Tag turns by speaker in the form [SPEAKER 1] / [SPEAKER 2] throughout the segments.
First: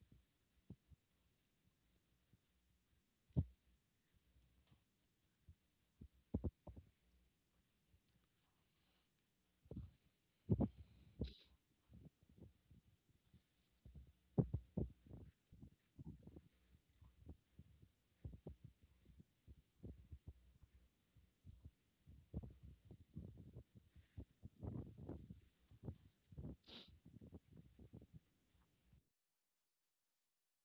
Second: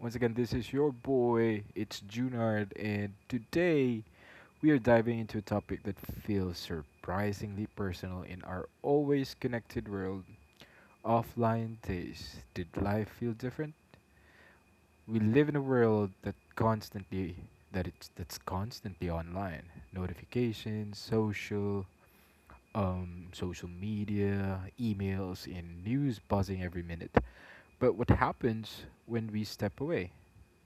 [SPEAKER 1] Once again, this is your boy, it's Junard, and today we are diving into a topic that feels surprisingly personal in our always connected world. Offline days. Did life feel different? We live in a world that's constantly online. Notifications, social media, emails, and news buzzing every minute. But what happens when we step away?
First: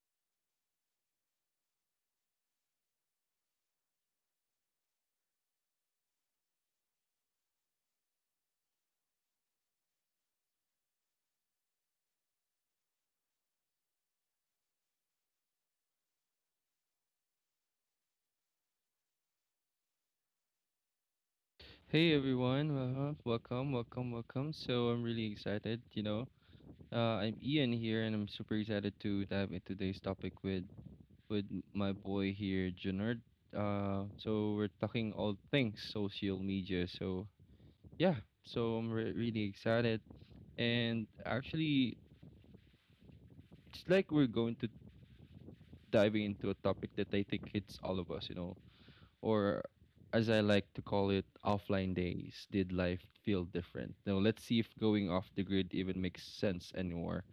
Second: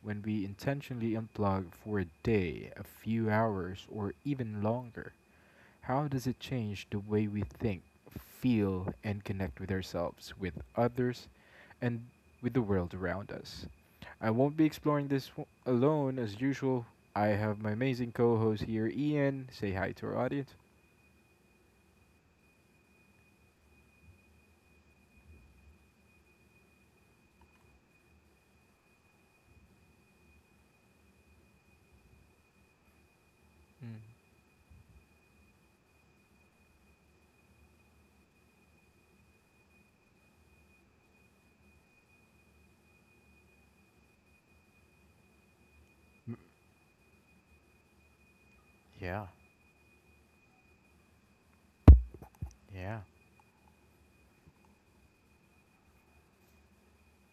[SPEAKER 1] When we intentionally unplug for a day, a few hours, or even longer? How does it change the way we think, feel, and connect with ourselves, with others, and with the world around us? I won't be exploring this alone as usual. I have my amazing co host here, Ian. Say hi to our audience.
[SPEAKER 2] Hey everyone, welcome, welcome, welcome. So I'm really excited. I'm Ian here, and I'm super excited to dive into today's topic with my boy here, Junard.
[SPEAKER 1] Mm.
[SPEAKER 2] So we're talking all things social media. So yeah, so I'm re really excited, and actually, it's like we're going to diving into a topic that I think hits all of us,
[SPEAKER 1] Yeah,
[SPEAKER 2] or as I like to call it, offline days, did
[SPEAKER 1] yeah.
[SPEAKER 2] life feel different? Now, let's see if going off the grid even makes sense anymore.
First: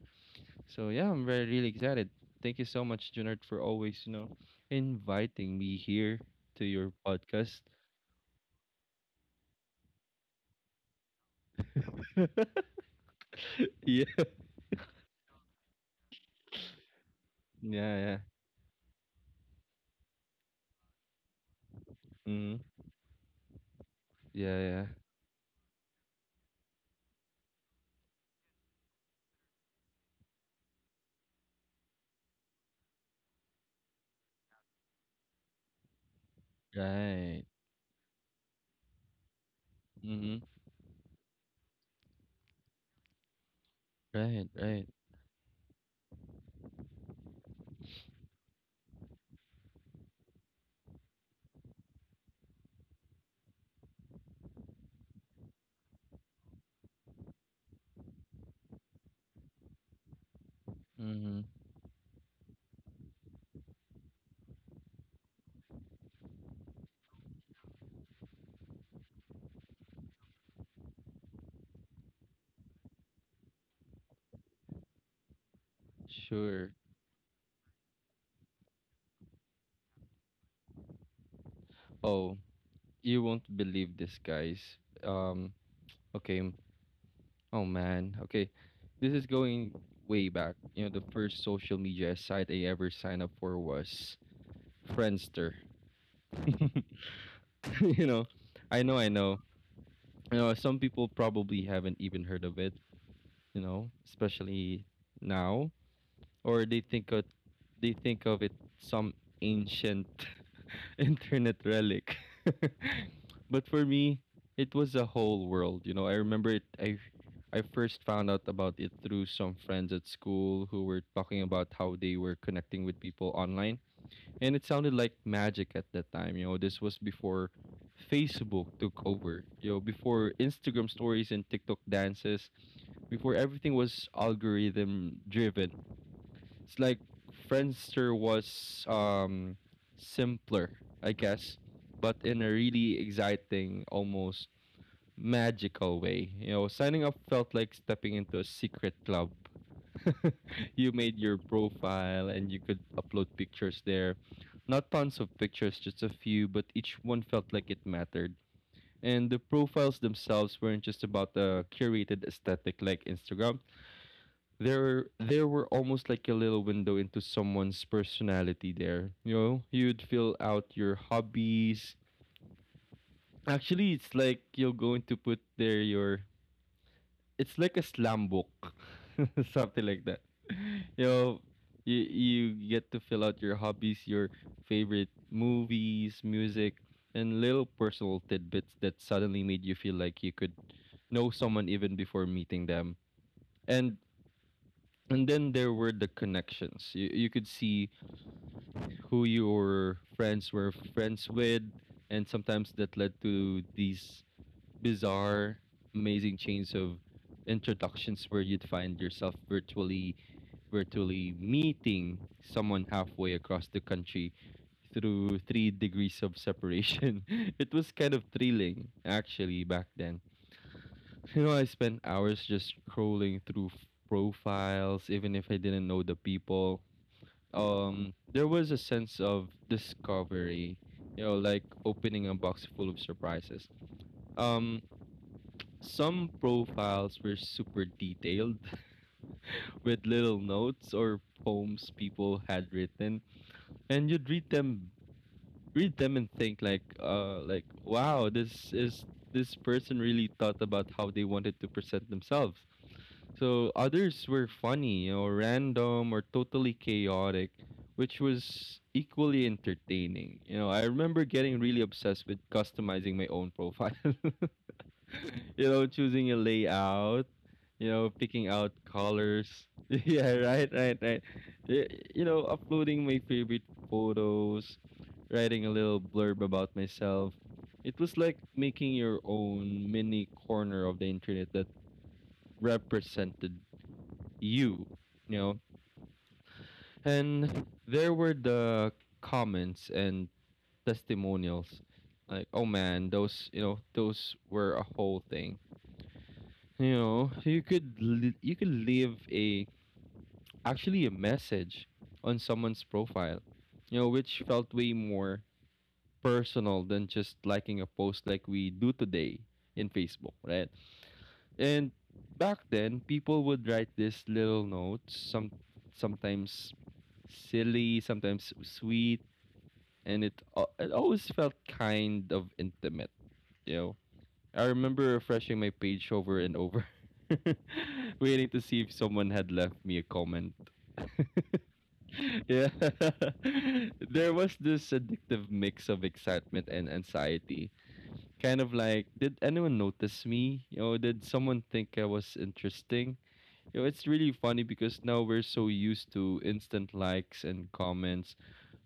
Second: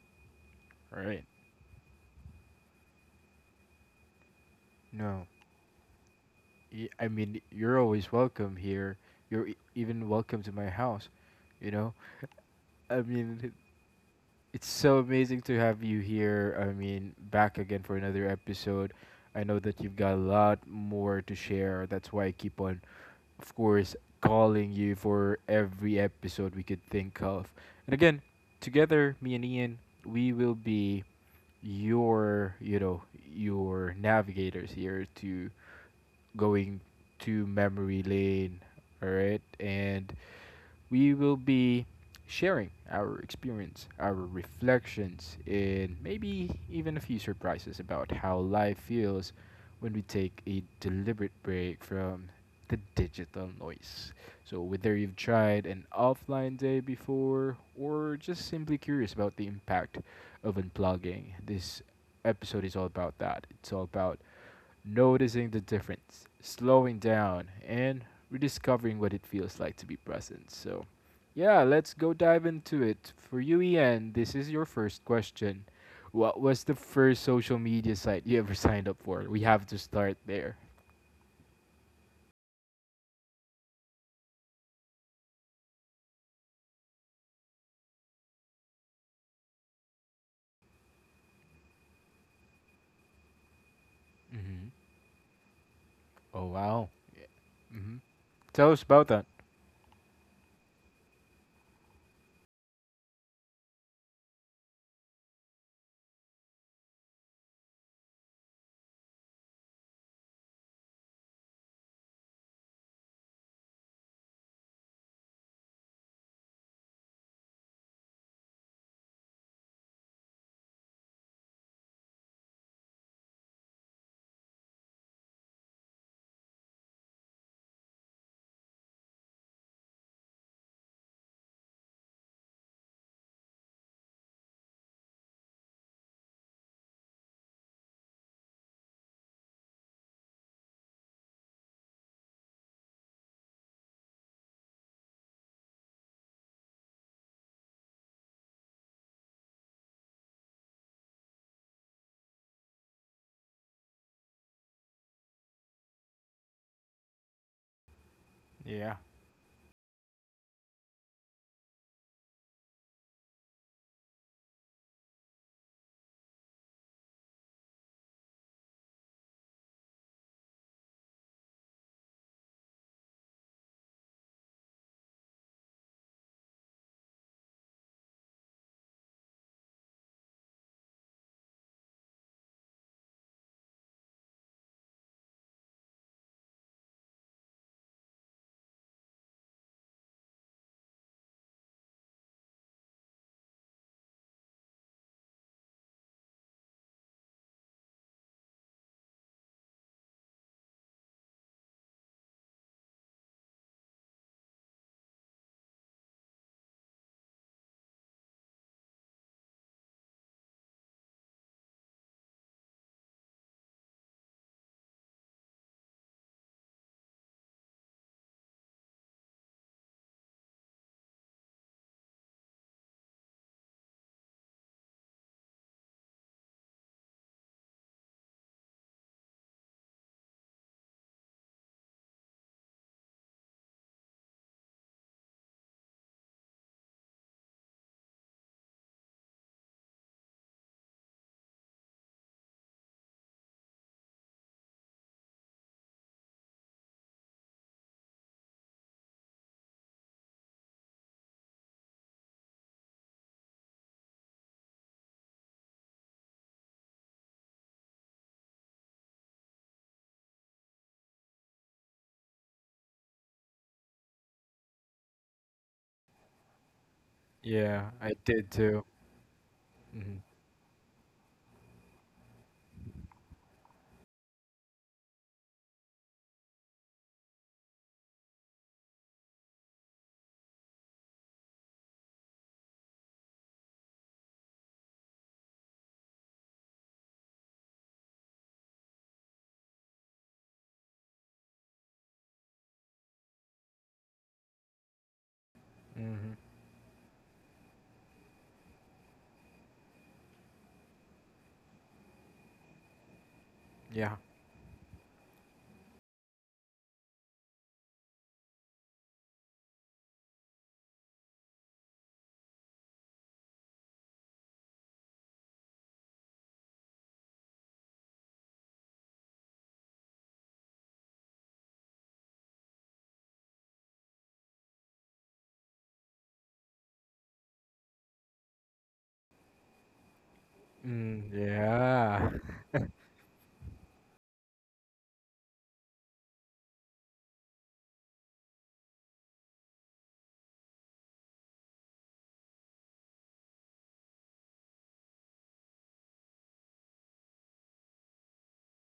[SPEAKER 2] So,
[SPEAKER 1] All
[SPEAKER 2] yeah, I'm
[SPEAKER 1] right.
[SPEAKER 2] very, really excited. Thank you so much, Junard, for always,
[SPEAKER 1] No.
[SPEAKER 2] inviting me here to your
[SPEAKER 1] I mean,
[SPEAKER 2] podcast.
[SPEAKER 1] you're always welcome here. You're even welcome to my house. You know, I mean,
[SPEAKER 2] Yeah,
[SPEAKER 1] it's so amazing to have you here. I mean, back again
[SPEAKER 2] yeah,
[SPEAKER 1] for
[SPEAKER 2] yeah.
[SPEAKER 1] another episode. I know that you've got a lot more to share. That's why I
[SPEAKER 2] Mm-hmm.
[SPEAKER 1] keep on, of course,
[SPEAKER 2] Yeah,
[SPEAKER 1] calling
[SPEAKER 2] yeah.
[SPEAKER 1] you for every episode we could think of. And again, together, me and Ian, we will be your, you know, your navigators here to going
[SPEAKER 2] Right.
[SPEAKER 1] to memory lane. All right. And
[SPEAKER 2] Mm-hmm.
[SPEAKER 1] we will be sharing our experience, our
[SPEAKER 2] Right, right.
[SPEAKER 1] reflections, and maybe even a few surprises about how life feels when we take a deliberate break from the digital noise. So, whether you've tried an offline day before or just simply curious about the impact of unplugging,
[SPEAKER 2] Mm-hmm.
[SPEAKER 1] this episode is all about that. It's all about noticing the difference, slowing down, and rediscovering what it feels like to be present. So, yeah, let's go dive into it. For you, Ian, this is your first question. What was
[SPEAKER 2] Sure.
[SPEAKER 1] the first social media site you ever signed up for? We have to start there.
[SPEAKER 2] Oh, you won't believe this, guys. Um, okay. Oh man, okay. This is going way back. The first social media site I ever signed up for was
[SPEAKER 1] Hmm.
[SPEAKER 2] Friendster.
[SPEAKER 1] Oh wow. hmm
[SPEAKER 2] you know,
[SPEAKER 1] Tell us
[SPEAKER 2] I know,
[SPEAKER 1] about
[SPEAKER 2] I
[SPEAKER 1] that.
[SPEAKER 2] know. Some people probably haven't even heard of it. Especially now, or they think of it some ancient internet relic. But for me, it was a whole world. I remember it. I first found out about it through some friends at school who were talking about how they were connecting with people online, and it sounded like magic at that time. This was before Facebook took over. Before Instagram stories and TikTok dances, before everything was algorithm driven. It's like Friendster was simpler, I guess, but in a really exciting, almost magical way. Signing up felt like stepping into a secret club. You made your profile and you could upload pictures there. Not tons of pictures, just a few, but each one felt like it mattered.
[SPEAKER 1] Yeah.
[SPEAKER 2] And the profiles themselves weren't just about a curated aesthetic like Instagram. There were almost like a little window into someone's personality there. You'd fill out your hobbies. Actually, it's like you're going to put there your. It's like a slam book, something like that. You know, you get to fill out your hobbies, your favorite movies, music, and little personal tidbits that suddenly made you feel like you could know someone even before meeting them. And and then there were the connections. You could see who your friends were friends with, and sometimes that led to these bizarre, amazing chains of introductions where you'd find yourself virtually meeting someone halfway across the country through three degrees of separation. It was kind of thrilling actually back then. I spent hours just scrolling through profiles, even if I didn't know the people. There was a sense of discovery, like opening a box full of surprises um some profiles were super detailed, with little notes or poems people had written, and you'd read them and think like wow, this person really thought about how they wanted to present themselves. So others were funny, random or totally chaotic, which was equally entertaining. I remember getting really obsessed with customizing my own profile, choosing a layout,
[SPEAKER 1] Yeah, I
[SPEAKER 2] picking
[SPEAKER 1] did
[SPEAKER 2] out
[SPEAKER 1] too.
[SPEAKER 2] colors.
[SPEAKER 1] Hmm.
[SPEAKER 2] yeah, right, right, right. Y- uploading my favorite photos, writing a little blurb about myself. It was like making your own mini corner of the internet that represented you, you know. And there were the comments and testimonials. Like, oh man, those were a whole thing.
[SPEAKER 1] Mm-hmm.
[SPEAKER 2] You could you could leave a actually a message on someone's profile,
[SPEAKER 1] Yeah.
[SPEAKER 2] which felt way more personal than just liking a post like we do today in Facebook, right? And back then, people would write these little notes, sometimes silly, sometimes sweet, and it always felt kind of intimate. You know, I remember refreshing my page over and over, waiting to see if someone had left me a comment.
[SPEAKER 1] Mm, yeah.
[SPEAKER 2] Yeah, there was this addictive mix of excitement and anxiety. Kind of like, did anyone notice me? Did someone think I was interesting? It's really funny because now we're so used to instant likes and comments.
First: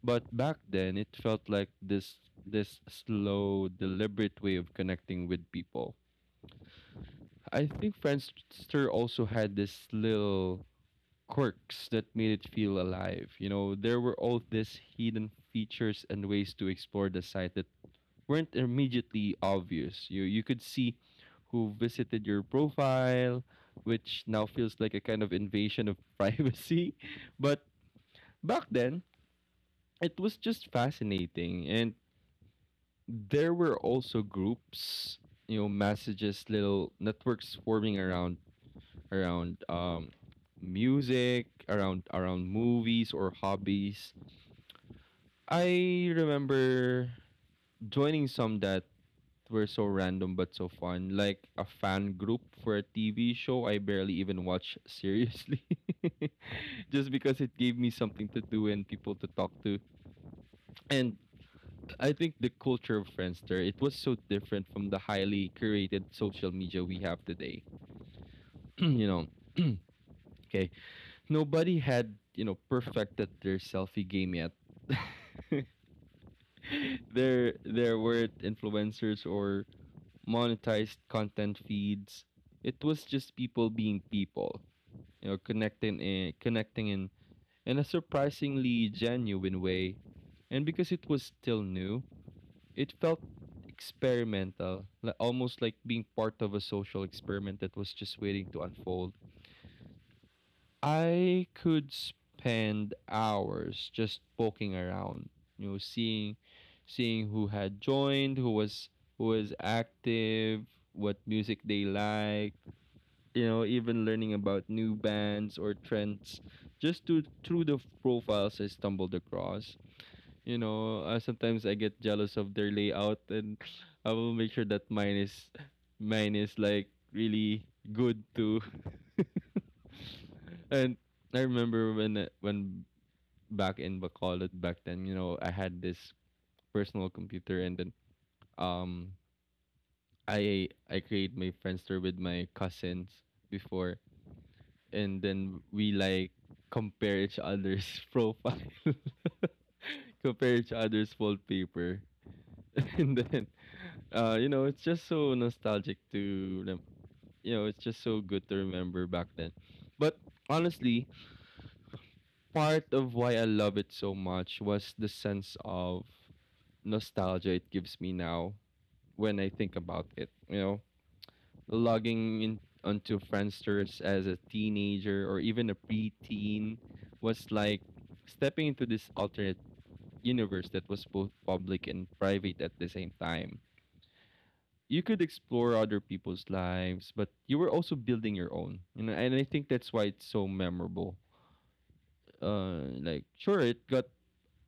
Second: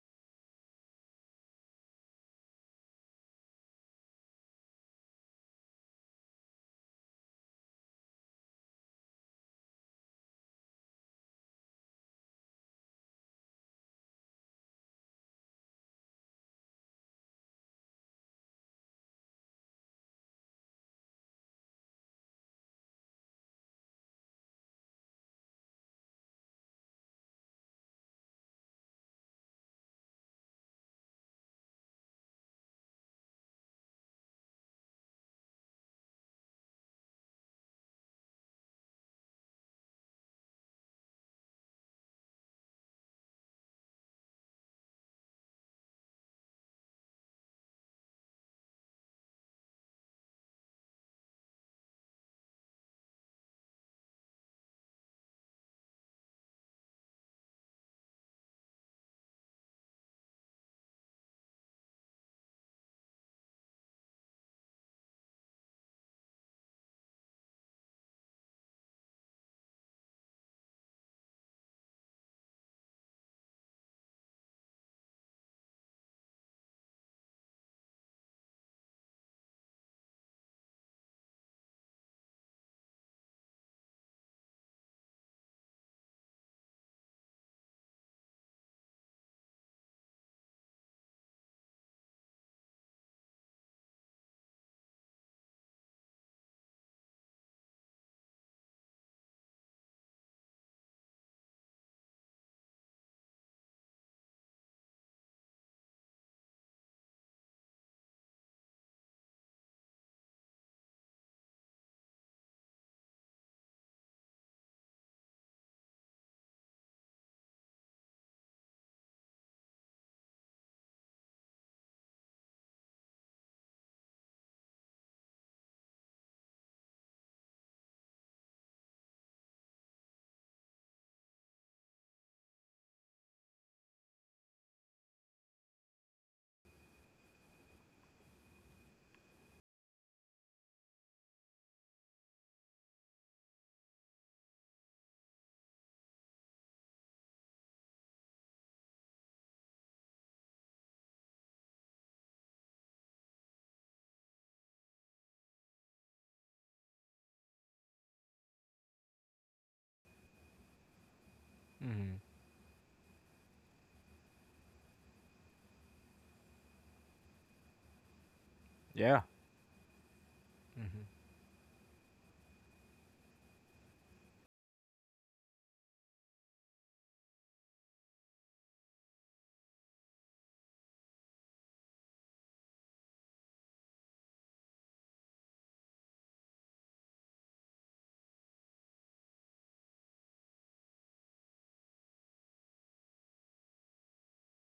[SPEAKER 2] But back then, it felt like this slow, deliberate way of connecting with people. I think Friendster also had this little quirks that made it feel alive. There were all these hidden features and ways to explore the site that weren't immediately obvious. You could see who visited your profile, which now feels like a kind of invasion of privacy. But back then, it was just fascinating, and there were also groups, messages, little networks forming around music, around movies or hobbies. I remember joining some that were so random but so fun, like a fan group for a TV show I barely even watch seriously. Just because it gave me something to do and people to talk to. And I think the culture of Friendster, it was so different from the highly curated social media we have today. you know, okay, nobody had perfected their selfie game yet. There weren't influencers or monetized content feeds. It was just people being people, connecting in a surprisingly genuine way. And because it was still new, it felt experimental, almost like being part of a social experiment that was just waiting to unfold. I could spend hours just poking around, you know, seeing seeing who had joined, who was active, what music they liked, even learning about new bands or trends just to, through the profiles I stumbled across. Sometimes I get jealous of their layout, and I will make sure that mine is like really good too. And I remember when back in Bacolod back then, I had this personal computer, and then um I create my Friendster with my cousins before, and then we like compare each other's profile, compare each other's wallpaper, and then it's just so nostalgic to rem- you know It's just so good to remember back then. But honestly,
[SPEAKER 1] Hmm.
[SPEAKER 2] part of why I love it so much was the sense of nostalgia it gives me now
[SPEAKER 1] Yeah.
[SPEAKER 2] when I think about it. Logging in onto Friendsters as a teenager or even a preteen was like stepping into this alternate universe that was both public and private at the same time. You could explore other people's lives, but you were also building your own. And I think that's why it's so memorable. Like sure, it got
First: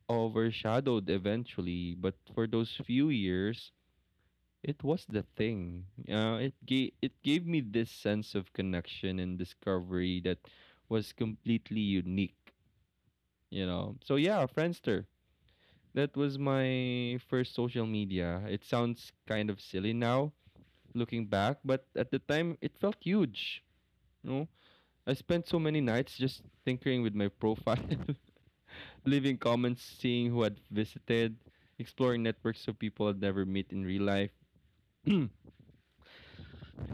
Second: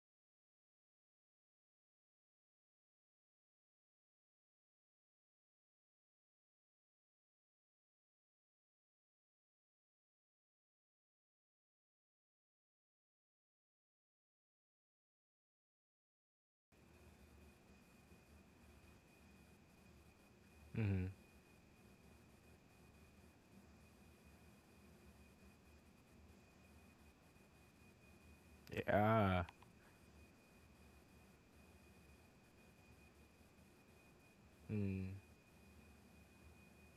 [SPEAKER 2] overshadowed eventually, but for those few years, it was the thing. It gave me this sense of connection and discovery that was completely unique. So yeah, Friendster. That was my first social media. It sounds kind of silly now,
[SPEAKER 1] Mm,
[SPEAKER 2] looking back, but at the time it felt huge. No, I spent so many nights just tinkering with my profile, leaving
[SPEAKER 1] yeah.
[SPEAKER 2] comments, seeing who had visited, exploring networks of people I'd never meet in real life.
[SPEAKER 1] Mm,
[SPEAKER 2] And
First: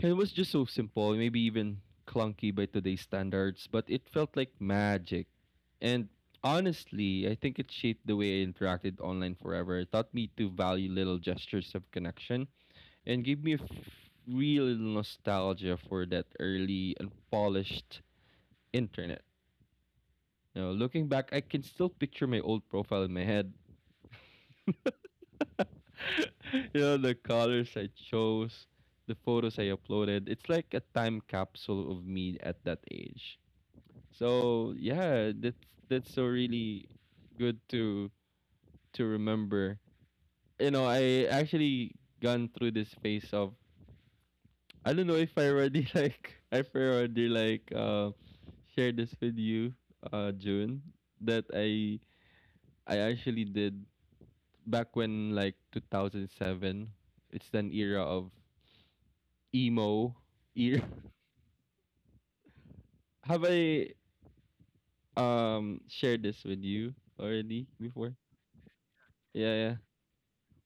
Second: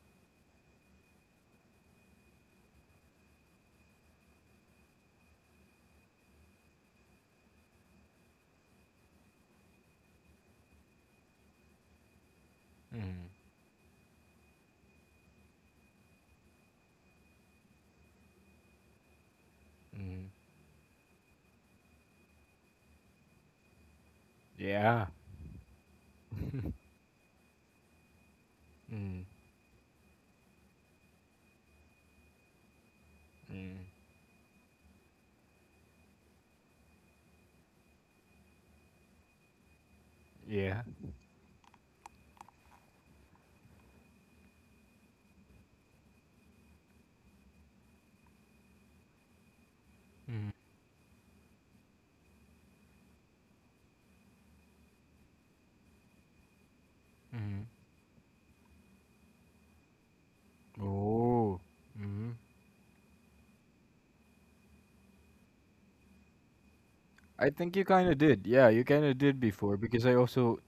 [SPEAKER 2] it was just so simple, maybe even clunky by today's standards, but it felt like magic. And honestly, I think it shaped the way I interacted online forever. It taught me to value little gestures of connection and
[SPEAKER 1] mm,
[SPEAKER 2] gave me real nostalgia for that early, unpolished internet.
[SPEAKER 1] mm.
[SPEAKER 2] Looking back, I can still picture my old profile in my head.
[SPEAKER 1] Yeah.
[SPEAKER 2] The colors I chose, the
[SPEAKER 1] Mm.
[SPEAKER 2] photos I uploaded. It's like a time capsule of me at that age.
[SPEAKER 1] Mm.
[SPEAKER 2] So yeah, that's so really good to remember.
[SPEAKER 1] Yeah.
[SPEAKER 2] I actually gone through this phase of I don't know if I already like if I already like share this with you,
[SPEAKER 1] Mm.
[SPEAKER 2] June, that I actually did back when like 2007. It's
[SPEAKER 1] Mm.
[SPEAKER 2] an era of emo era.
[SPEAKER 1] Oh. Mm.
[SPEAKER 2] Have I shared this with you
[SPEAKER 1] I
[SPEAKER 2] already
[SPEAKER 1] think you kind
[SPEAKER 2] before?
[SPEAKER 1] of did. Yeah, you kind of did
[SPEAKER 2] Yeah,
[SPEAKER 1] before
[SPEAKER 2] yeah,
[SPEAKER 1] because I also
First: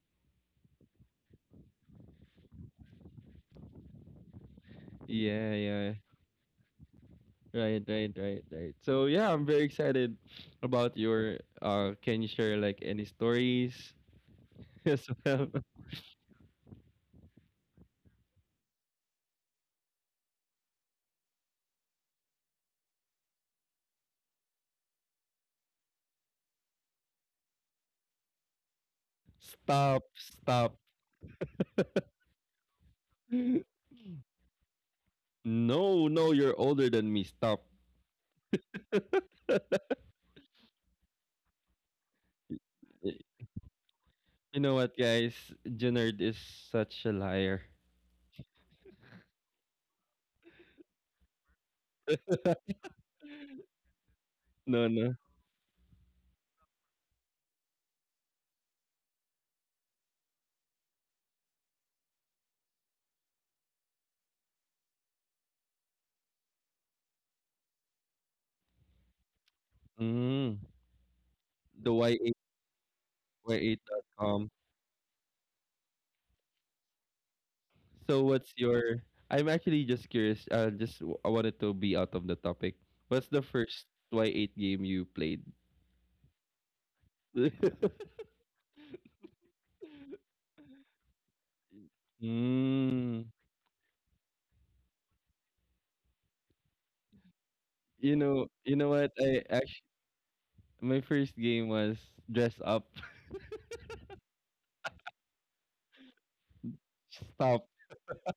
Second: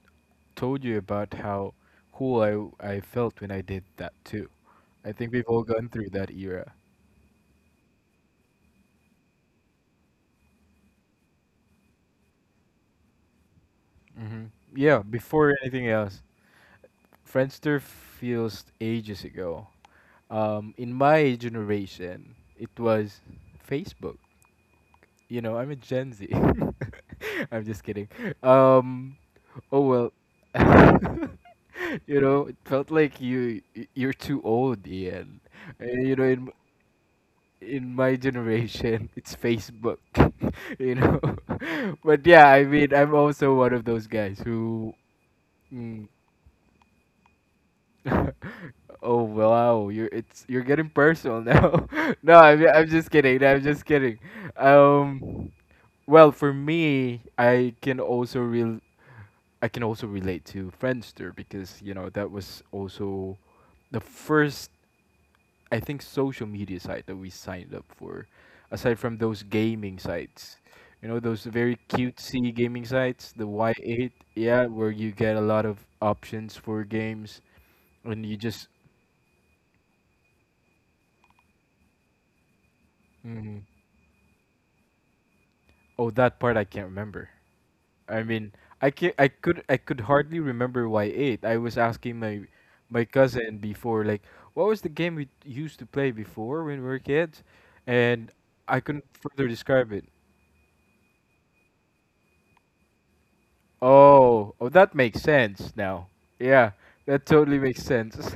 [SPEAKER 1] told you about how cool I felt when I did that too. I think we've
[SPEAKER 2] yeah,
[SPEAKER 1] all gone
[SPEAKER 2] yeah.
[SPEAKER 1] through that era.
[SPEAKER 2] Right, right, right, right. So yeah, I'm very excited. About your Can you share like any stories,
[SPEAKER 1] Hmm. Yeah,
[SPEAKER 2] as well?
[SPEAKER 1] before anything else, Friendster feels ages ago. In my generation, it was Facebook. You know, I'm a Gen Z. I'm just kidding. Um, Oh
[SPEAKER 2] Stop,
[SPEAKER 1] well,
[SPEAKER 2] stop.
[SPEAKER 1] you know, it felt like you're too old, Ian.
[SPEAKER 2] No,
[SPEAKER 1] You know,
[SPEAKER 2] no,
[SPEAKER 1] in
[SPEAKER 2] you're older than me. Stop.
[SPEAKER 1] in my generation, it's Facebook. You know, but yeah, I mean, I'm
[SPEAKER 2] Y-
[SPEAKER 1] also one of those guys
[SPEAKER 2] you know
[SPEAKER 1] who.
[SPEAKER 2] what, guys,
[SPEAKER 1] Mm,
[SPEAKER 2] Jenard is such a liar.
[SPEAKER 1] oh wow, you're getting personal now. No, I'm just kidding. I'm just kidding.
[SPEAKER 2] No, no.
[SPEAKER 1] Um, well, for me, I can also relate to Friendster because you know that was also the first, I think, social media site that we signed up for, aside from those gaming sites.
[SPEAKER 2] Mm,
[SPEAKER 1] You know those very
[SPEAKER 2] the Y8
[SPEAKER 1] cutesy gaming sites, the
[SPEAKER 2] y
[SPEAKER 1] Y
[SPEAKER 2] eight dot
[SPEAKER 1] eight
[SPEAKER 2] com.
[SPEAKER 1] yeah, where you get a lot of options for games,
[SPEAKER 2] So
[SPEAKER 1] and you
[SPEAKER 2] what's
[SPEAKER 1] just,
[SPEAKER 2] your I'm actually just curious. I wanted to be out of the topic. What's the
[SPEAKER 1] mm,
[SPEAKER 2] first Y8 game you played?
[SPEAKER 1] oh, that part I can't remember. I mean, I could hardly remember why eight. I was asking my
[SPEAKER 2] mm,
[SPEAKER 1] cousin before, like, what was the game we used to play before when we were kids,
[SPEAKER 2] you
[SPEAKER 1] and
[SPEAKER 2] know, you
[SPEAKER 1] I
[SPEAKER 2] know
[SPEAKER 1] couldn't
[SPEAKER 2] what? I
[SPEAKER 1] further
[SPEAKER 2] actually
[SPEAKER 1] describe it.
[SPEAKER 2] my first game was dress up.
[SPEAKER 1] Oh, oh, that makes sense now. Yeah, that totally
[SPEAKER 2] Stop.
[SPEAKER 1] makes sense.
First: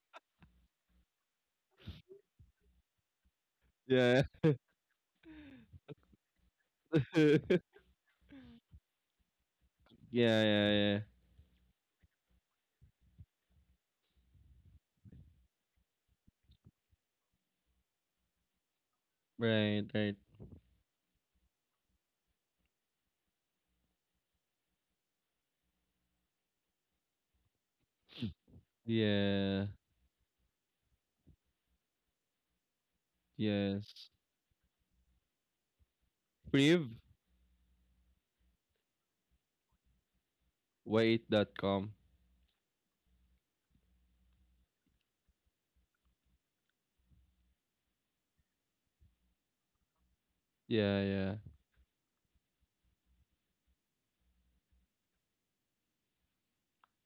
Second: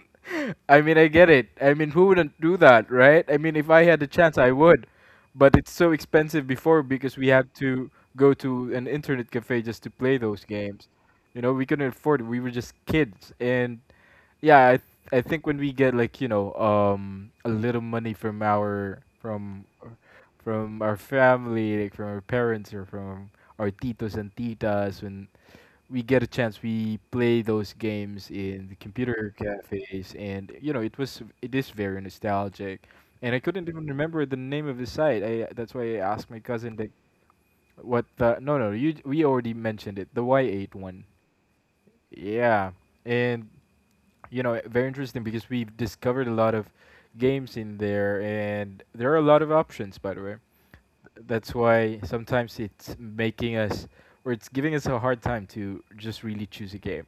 [SPEAKER 1] I mean, I get it. I mean, who wouldn't do that, right? I mean, if I had the
[SPEAKER 2] Yeah.
[SPEAKER 1] chance, I would. But it's so expensive before because we had
[SPEAKER 2] yeah,
[SPEAKER 1] to go to an internet cafe just to play those
[SPEAKER 2] yeah,
[SPEAKER 1] games.
[SPEAKER 2] yeah.
[SPEAKER 1] You know, we couldn't afford it. We were just kids. And yeah, I think when we get, like, you know, a little money from our from
[SPEAKER 2] Right, right.
[SPEAKER 1] from our family, like from our parents or from our titos and titas, when we get a chance, we play those games in the computer
[SPEAKER 2] Yeah.
[SPEAKER 1] cafes, and you know it was, it is very nostalgic, and I couldn't even
[SPEAKER 2] Yes.
[SPEAKER 1] remember the name of the site. I, that's why I asked my cousin
[SPEAKER 2] Priv
[SPEAKER 1] like what the no, no, you we already mentioned it, the Y eight
[SPEAKER 2] y
[SPEAKER 1] one,
[SPEAKER 2] eight dot com.
[SPEAKER 1] yeah, and you know very interesting because we've discovered a lot of games in there, and there are a lot of options, by the way.
[SPEAKER 2] Yeah, yeah.
[SPEAKER 1] That's why sometimes it's making us, or it's giving us a hard time to just really choose a game,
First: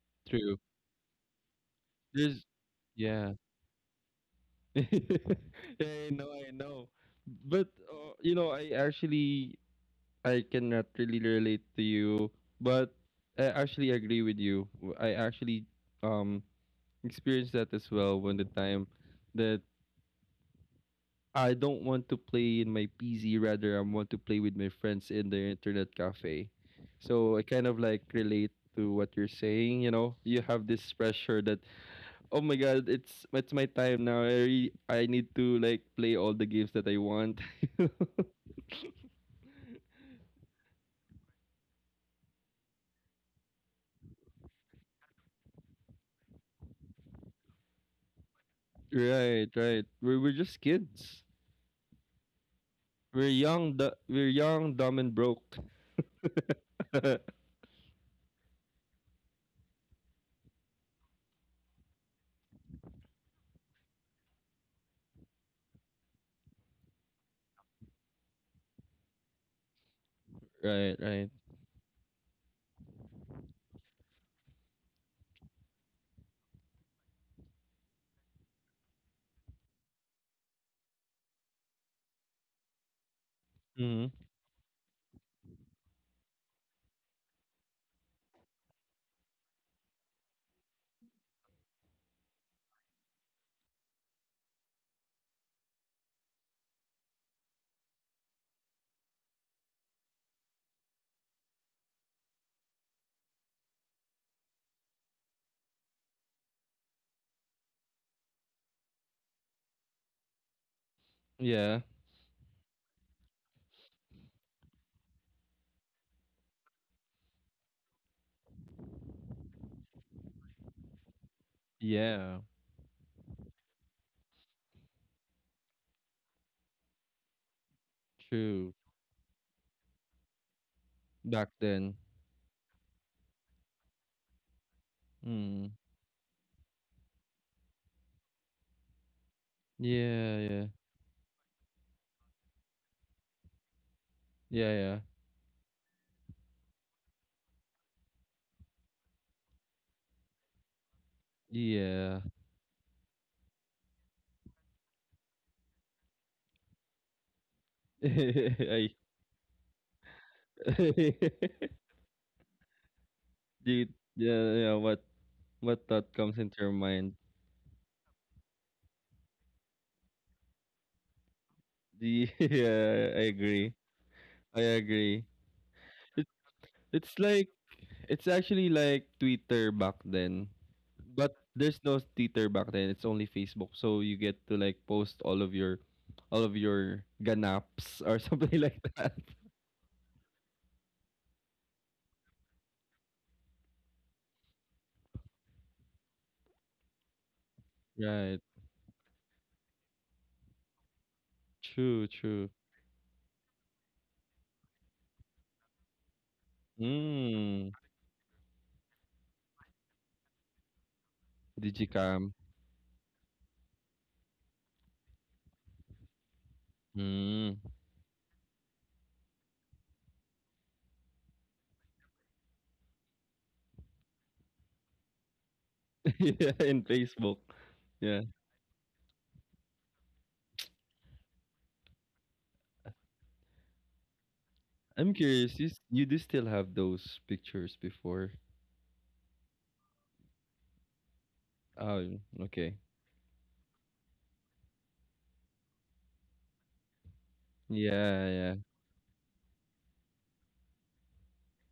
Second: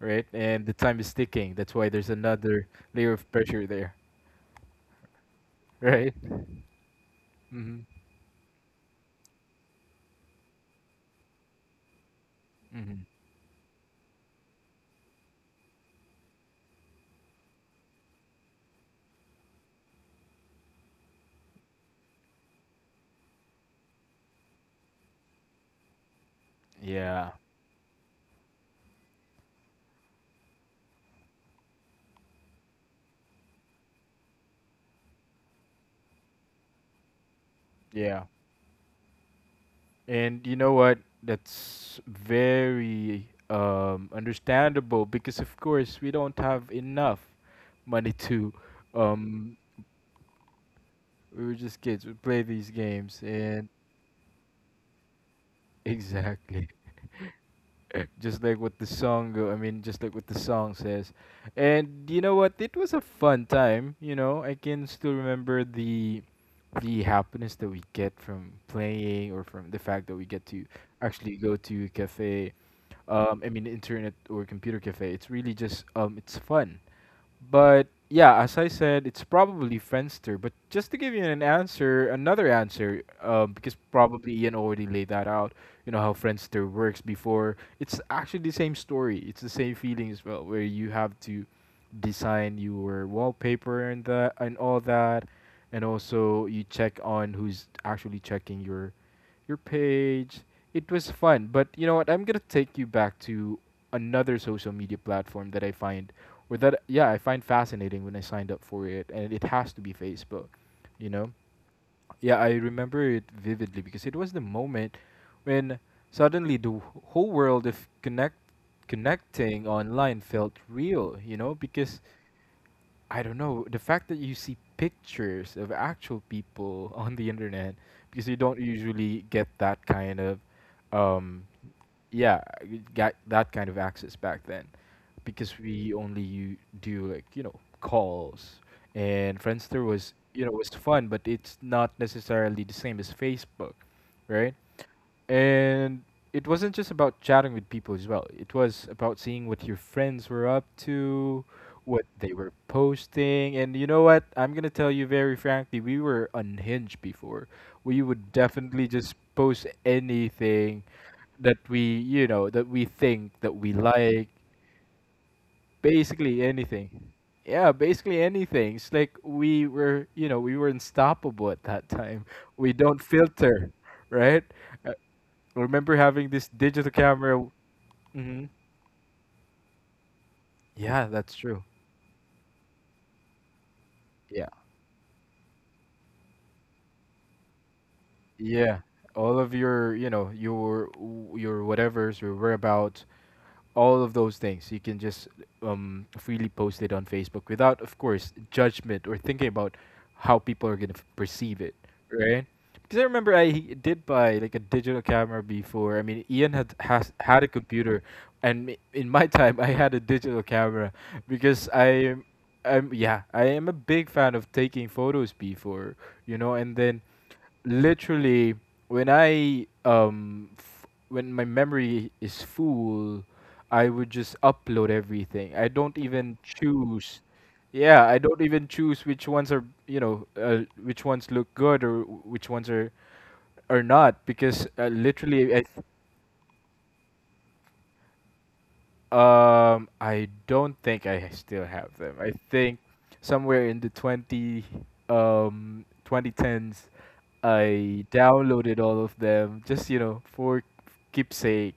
[SPEAKER 1] right?
[SPEAKER 2] True.
[SPEAKER 1] And the time is ticking, that's why there's
[SPEAKER 2] There's
[SPEAKER 1] another layer of
[SPEAKER 2] yeah.
[SPEAKER 1] pressure there.
[SPEAKER 2] Yeah, I
[SPEAKER 1] Right.
[SPEAKER 2] know, I know. But
[SPEAKER 1] Mm-hmm.
[SPEAKER 2] you know, I actually I cannot really relate to you, but
[SPEAKER 1] Mm-hmm.
[SPEAKER 2] I actually agree with you. I actually um experienced that as well when the time that I don't want to play in my PC, rather I want to play with my friends in the internet cafe.
[SPEAKER 1] Yeah,
[SPEAKER 2] So I kind of like relate to what you're saying, you know. You have this pressure that oh my god, it's my time now. I need to like play all the games that I want.
[SPEAKER 1] yeah. And you know what? That's very, understandable because, of course, we don't have enough money to.
[SPEAKER 2] Right,
[SPEAKER 1] Um,
[SPEAKER 2] right. We're just kids.
[SPEAKER 1] we were just kids. We play these games,
[SPEAKER 2] We're
[SPEAKER 1] and
[SPEAKER 2] young. We're young, dumb, and broke.
[SPEAKER 1] exactly,
[SPEAKER 2] Right,
[SPEAKER 1] just like what the song. Go- I mean, just like what the song says. And you know what? It was a fun time. You know, I can still remember the happiness that we get from playing, or from the fact that we get to
[SPEAKER 2] right.
[SPEAKER 1] actually go to a cafe, I mean internet or computer cafe. It's really just, it's fun. But yeah, as I said, it's probably Friendster. But just to give you an answer, another answer, because
[SPEAKER 2] Mm-hmm.
[SPEAKER 1] probably Ian already laid that out. You know how Friendster works before. It's actually the same story. It's the same feeling as well, where you have to design your wallpaper and that and all that, and also you check on who's actually checking your page. It was fun, but you know what? I'm gonna take you back to another social media platform that I find, or that, yeah, I find fascinating when I signed up for it, and it has to be Facebook. You know,
[SPEAKER 2] Yeah,
[SPEAKER 1] yeah, I remember it vividly because it was the moment when suddenly the whole world of connecting online felt real. You know, because
[SPEAKER 2] yeah.
[SPEAKER 1] I don't know, the fact that you see pictures of actual people on the internet, because you don't
[SPEAKER 2] True.
[SPEAKER 1] usually get that kind of, um,
[SPEAKER 2] Back then.
[SPEAKER 1] yeah, you got that kind of access back then, because
[SPEAKER 2] Mm.
[SPEAKER 1] we only do, like, you know, calls, and Friendster was
[SPEAKER 2] Yeah,
[SPEAKER 1] you know
[SPEAKER 2] yeah,
[SPEAKER 1] was fun, but it's not necessarily the same as Facebook, right?
[SPEAKER 2] yeah,
[SPEAKER 1] And it wasn't just about chatting with people as well. It was about seeing what your friends were up to,
[SPEAKER 2] yeah,
[SPEAKER 1] what
[SPEAKER 2] yeah.
[SPEAKER 1] they were posting, and you know what? I'm gonna tell you very frankly, we were unhinged before. We would definitely
[SPEAKER 2] I.
[SPEAKER 1] just post anything that we, you know, that we think that we
[SPEAKER 2] Dude,
[SPEAKER 1] like,
[SPEAKER 2] yeah, yeah. What thought comes
[SPEAKER 1] basically
[SPEAKER 2] into your
[SPEAKER 1] anything.
[SPEAKER 2] mind?
[SPEAKER 1] Yeah, basically anything. It's like we were, you know, we were unstoppable at that time. We don't
[SPEAKER 2] Yeah, I
[SPEAKER 1] filter,
[SPEAKER 2] agree.
[SPEAKER 1] right?
[SPEAKER 2] I agree.
[SPEAKER 1] Remember
[SPEAKER 2] It
[SPEAKER 1] having this digital
[SPEAKER 2] it's
[SPEAKER 1] camera?
[SPEAKER 2] like it's
[SPEAKER 1] Hmm.
[SPEAKER 2] actually like Twitter back then.
[SPEAKER 1] Yeah, that's
[SPEAKER 2] But
[SPEAKER 1] true.
[SPEAKER 2] there's no Twitter back then. It's only Facebook. So you get
[SPEAKER 1] Yeah,
[SPEAKER 2] to like post all of your ganaps or something
[SPEAKER 1] yeah.
[SPEAKER 2] like that.
[SPEAKER 1] All of your, you know, your whatever's, your whereabouts, all of those things you can just, freely post it on Facebook without, of course,
[SPEAKER 2] Right.
[SPEAKER 1] judgment or thinking about how people are going to perceive it,
[SPEAKER 2] True,
[SPEAKER 1] right?
[SPEAKER 2] true.
[SPEAKER 1] Because I remember I did buy like a digital camera before. I mean, Ian had, has, had a
[SPEAKER 2] Mm.
[SPEAKER 1] computer, and in my time I had a digital camera because i
[SPEAKER 2] Digicam.
[SPEAKER 1] I'm yeah, I am a big fan of taking photos before, you know, and then
[SPEAKER 2] Mm.
[SPEAKER 1] literally when I, when my memory is full, I would just upload everything. I don't even
[SPEAKER 2] Yeah, in
[SPEAKER 1] choose.
[SPEAKER 2] Facebook.
[SPEAKER 1] Yeah, I
[SPEAKER 2] Yeah.
[SPEAKER 1] don't even choose which ones are, you know, which ones look good, or which ones are not, because,
[SPEAKER 2] I'm
[SPEAKER 1] literally
[SPEAKER 2] curious,
[SPEAKER 1] I.
[SPEAKER 2] you do still have those pictures before?
[SPEAKER 1] I don't think I still have them.
[SPEAKER 2] Oh,
[SPEAKER 1] I
[SPEAKER 2] okay.
[SPEAKER 1] think somewhere in the 20 2010s I
[SPEAKER 2] Yeah,
[SPEAKER 1] downloaded all of them, just, you know, for keepsake,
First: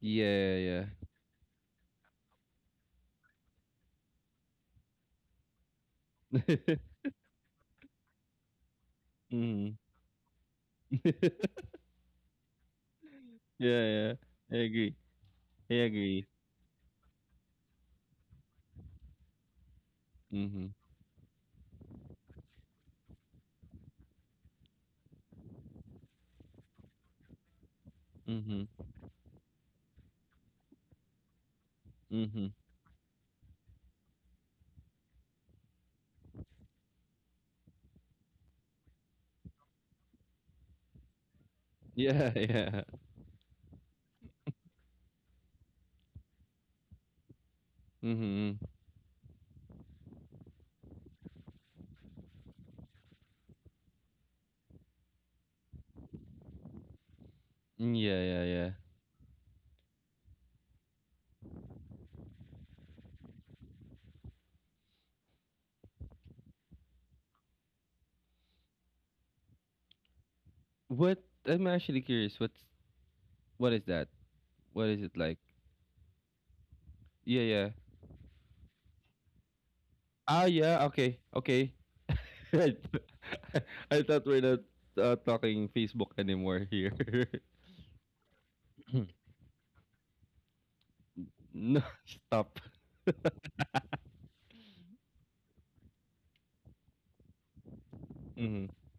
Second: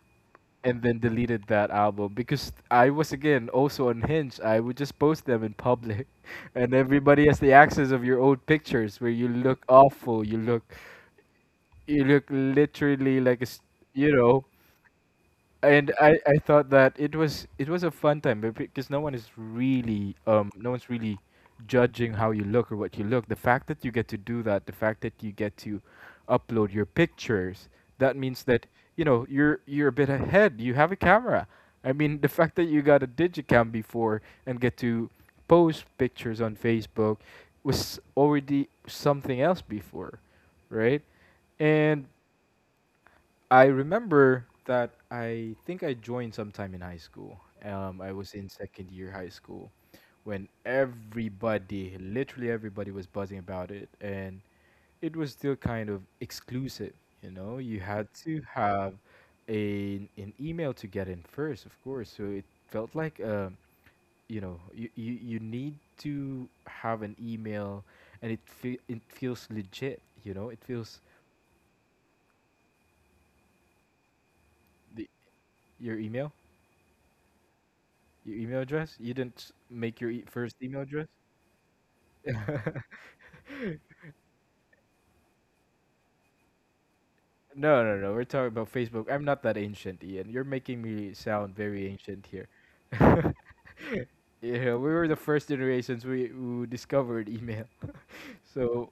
[SPEAKER 2] yeah.
[SPEAKER 1] and
[SPEAKER 2] Yeah,
[SPEAKER 1] then deleted that album because I was again also on Hinge. I would just post them in public
[SPEAKER 2] yeah.
[SPEAKER 1] and everybody has the access of your old pictures where you look
[SPEAKER 2] mm.
[SPEAKER 1] awful, you look you look literally like a
[SPEAKER 2] Yeah, yeah.
[SPEAKER 1] you know,
[SPEAKER 2] I agree. I
[SPEAKER 1] and I,
[SPEAKER 2] agree.
[SPEAKER 1] I thought that it was, it was a fun time, but because no one is really, no
[SPEAKER 2] Mhm.
[SPEAKER 1] one's really judging how you look or what you look. The fact that you get to do that, the fact that you get to upload your pictures, that means
[SPEAKER 2] Mhm.
[SPEAKER 1] that you know you're a bit ahead. You have a camera. I mean, the
[SPEAKER 2] Mhm.
[SPEAKER 1] fact that you got a digicam before and get to post pictures on Facebook was already something else before, right? And
[SPEAKER 2] Yeah, yeah.
[SPEAKER 1] I remember that, I think I joined sometime in high school. I was in
[SPEAKER 2] Mhm.
[SPEAKER 1] second year high school when everybody, literally everybody, was buzzing about it, and it was still kind of exclusive. You know, you
[SPEAKER 2] Mm,
[SPEAKER 1] had
[SPEAKER 2] yeah,
[SPEAKER 1] to
[SPEAKER 2] yeah, yeah.
[SPEAKER 1] have an email to get in first, of course. So it felt like, you know, you need to have an email, and it feels legit. You know, it feels
[SPEAKER 2] What I'm actually curious. What's what is that? What is it
[SPEAKER 1] the,
[SPEAKER 2] like?
[SPEAKER 1] your email.
[SPEAKER 2] Yeah, yeah.
[SPEAKER 1] Your email address? You didn't make
[SPEAKER 2] Ah,
[SPEAKER 1] first
[SPEAKER 2] yeah.
[SPEAKER 1] email address?
[SPEAKER 2] Okay. Okay. I I thought we're not talking Facebook anymore here.
[SPEAKER 1] No, no, no. We're talking about
[SPEAKER 2] Hmm.
[SPEAKER 1] Facebook. I'm not that ancient, Ian. You're making me sound
[SPEAKER 2] No,
[SPEAKER 1] very ancient here.
[SPEAKER 2] stop.
[SPEAKER 1] Yeah, we were the first generations we who discovered email.
[SPEAKER 2] Mhm.
[SPEAKER 1] So,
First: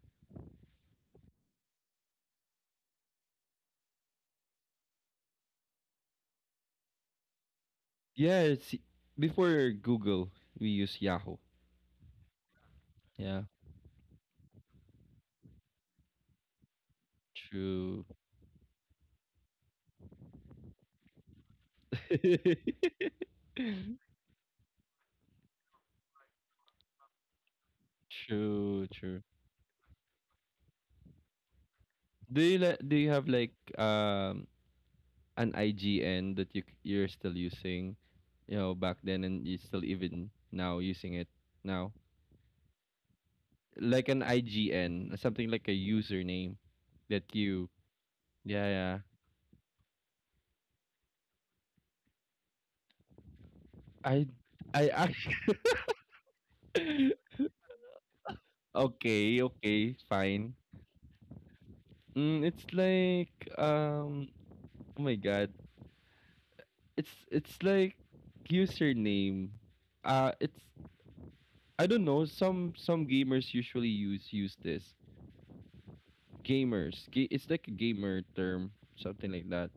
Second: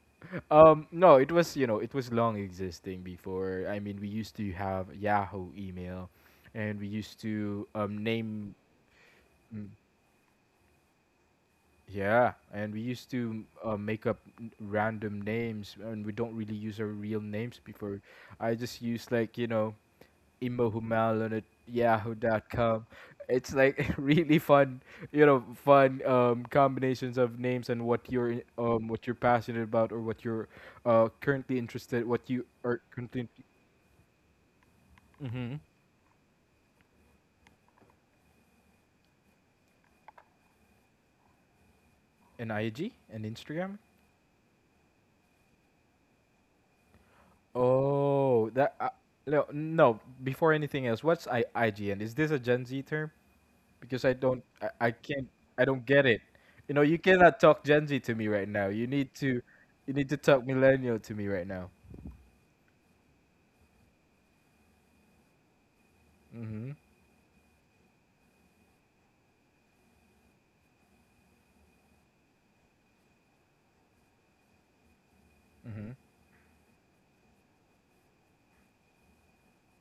[SPEAKER 1] no, it was, you know, it was long existing before. I mean, we used to have Yahoo email, and we used to
[SPEAKER 2] Yeah,
[SPEAKER 1] name.
[SPEAKER 2] it's before
[SPEAKER 1] mm,
[SPEAKER 2] Google, we use Yahoo.
[SPEAKER 1] Yeah, and we used
[SPEAKER 2] Yeah.
[SPEAKER 1] to make up random names, and we don't really use our real names before.
[SPEAKER 2] True.
[SPEAKER 1] I just use like, you know, Imo Humalon@yahoo.com. It's like really fun, you know, fun combinations of names and what
[SPEAKER 2] True,
[SPEAKER 1] what you're
[SPEAKER 2] true.
[SPEAKER 1] passionate about or what you're currently interested, what
[SPEAKER 2] Do
[SPEAKER 1] you
[SPEAKER 2] you
[SPEAKER 1] are
[SPEAKER 2] li- do you have
[SPEAKER 1] currently
[SPEAKER 2] like an
[SPEAKER 1] mm-hmm
[SPEAKER 2] IGN that you're still using, you know, back then and you still even now using it now?
[SPEAKER 1] in IG and Instagram.
[SPEAKER 2] Like an IGN, something like a username that you
[SPEAKER 1] Oh,
[SPEAKER 2] yeah,
[SPEAKER 1] that
[SPEAKER 2] yeah.
[SPEAKER 1] no, no. Before anything else, what's I IGN? Is this a Gen Z term? Because
[SPEAKER 2] I
[SPEAKER 1] I,
[SPEAKER 2] I
[SPEAKER 1] I can't
[SPEAKER 2] actually
[SPEAKER 1] I don't get it. You know, you cannot talk Gen Z to me right now.
[SPEAKER 2] Okay, okay,
[SPEAKER 1] You need to talk
[SPEAKER 2] fine.
[SPEAKER 1] millennial to me right now.
[SPEAKER 2] Mm, it's like um oh my god.
[SPEAKER 1] Mhm.
[SPEAKER 2] It's like username. It's I don't know, some gamers usually use this.
[SPEAKER 1] Mhm.
[SPEAKER 2] It's like a gamer term, something like that.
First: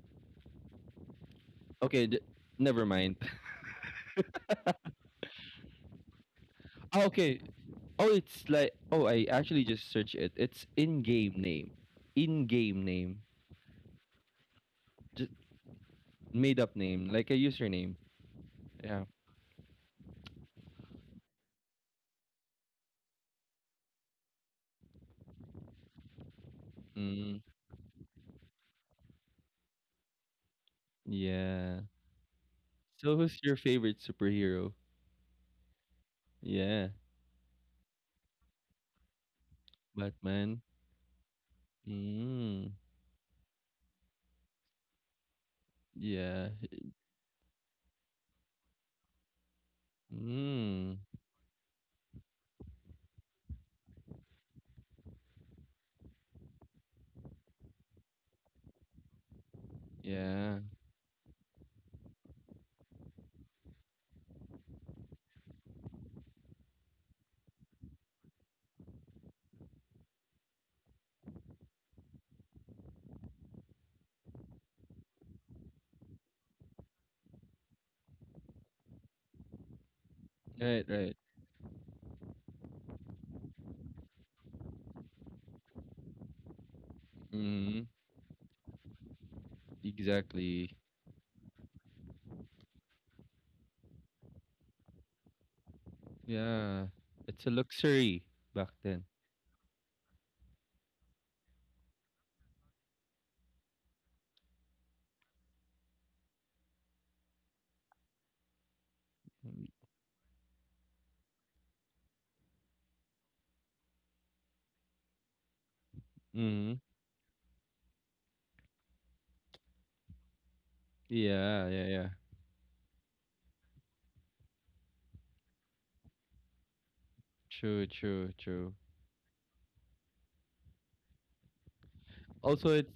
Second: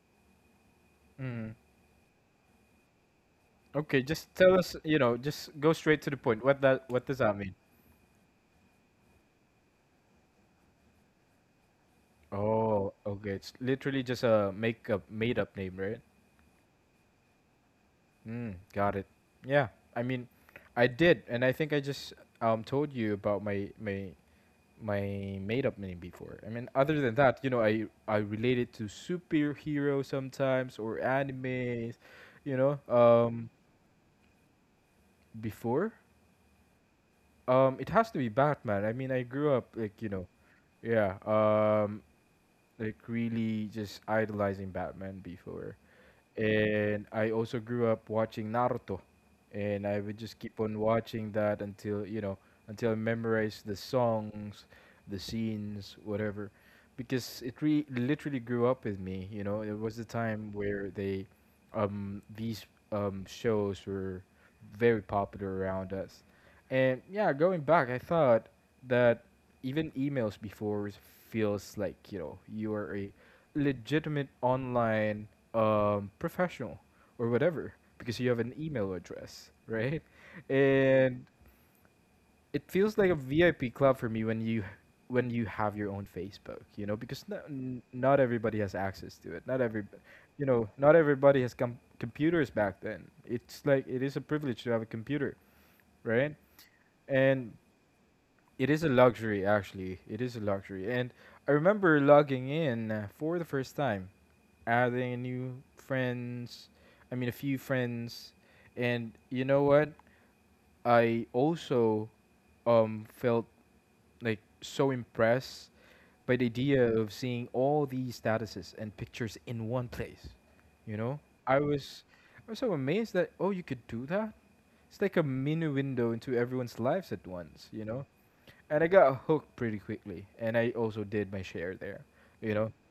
[SPEAKER 1] Mhm.
[SPEAKER 2] Okay, never mind.
[SPEAKER 1] Okay, just tell us, you know, just go straight to the point. What
[SPEAKER 2] Ah,
[SPEAKER 1] does that
[SPEAKER 2] okay.
[SPEAKER 1] mean?
[SPEAKER 2] Oh, it's like oh, I actually just searched it. It's in-game name, in-game
[SPEAKER 1] Oh,
[SPEAKER 2] name,
[SPEAKER 1] okay. It's literally just a make up
[SPEAKER 2] just
[SPEAKER 1] made up name, right?
[SPEAKER 2] made-up name, like a username.
[SPEAKER 1] Mm, got it.
[SPEAKER 2] Yeah.
[SPEAKER 1] Yeah. I mean, I did, and I think I just told you about my made up name before. I mean, other than that,
[SPEAKER 2] Mm,
[SPEAKER 1] you know, I relate it to superhero sometimes or
[SPEAKER 2] yeah.
[SPEAKER 1] animes, you know.
[SPEAKER 2] So, who's your favorite superhero?
[SPEAKER 1] Before,
[SPEAKER 2] Yeah,
[SPEAKER 1] it has to be Batman. I mean, I grew up like, you know,
[SPEAKER 2] Batman.
[SPEAKER 1] yeah,
[SPEAKER 2] Mm,
[SPEAKER 1] like really just idolizing Batman before.
[SPEAKER 2] yeah.
[SPEAKER 1] And I also grew up watching Naruto, and I would just keep on
[SPEAKER 2] Mm,
[SPEAKER 1] watching that until, you know, until I memorized the songs, the scenes, whatever, because literally grew up with me. You know, it was the time
[SPEAKER 2] yeah.
[SPEAKER 1] where these shows were very popular around us, and yeah, going back, I thought that even emails before feels like, you know, you are a legitimate online professional or whatever because you have an email address, right?
[SPEAKER 2] Right, right.
[SPEAKER 1] And it feels like a VIP club for me when you have your own Facebook, you know, because
[SPEAKER 2] Mm,
[SPEAKER 1] not everybody has access to it. Not every, You know,
[SPEAKER 2] exactly.
[SPEAKER 1] not everybody has computers back then. It's like it is a privilege to have a computer, right?
[SPEAKER 2] Yeah. It's
[SPEAKER 1] And
[SPEAKER 2] a luxury
[SPEAKER 1] it
[SPEAKER 2] back
[SPEAKER 1] is a
[SPEAKER 2] then.
[SPEAKER 1] luxury actually. It is a luxury. And I remember logging in for the first time, adding new friends. I mean, a few friends, and you know what? I also felt like so impressed by the
[SPEAKER 2] Mm-hmm.
[SPEAKER 1] idea of seeing all these statuses and pictures in one place. You know, I
[SPEAKER 2] Yeah, yeah,
[SPEAKER 1] was
[SPEAKER 2] yeah.
[SPEAKER 1] I was so amazed that, oh, you could do that. It's like a mini window into everyone's lives at once.
[SPEAKER 2] True,
[SPEAKER 1] You know,
[SPEAKER 2] true, true.
[SPEAKER 1] and I got hooked pretty quickly, and I also did my share there. You
[SPEAKER 2] Also,
[SPEAKER 1] know,
[SPEAKER 2] it's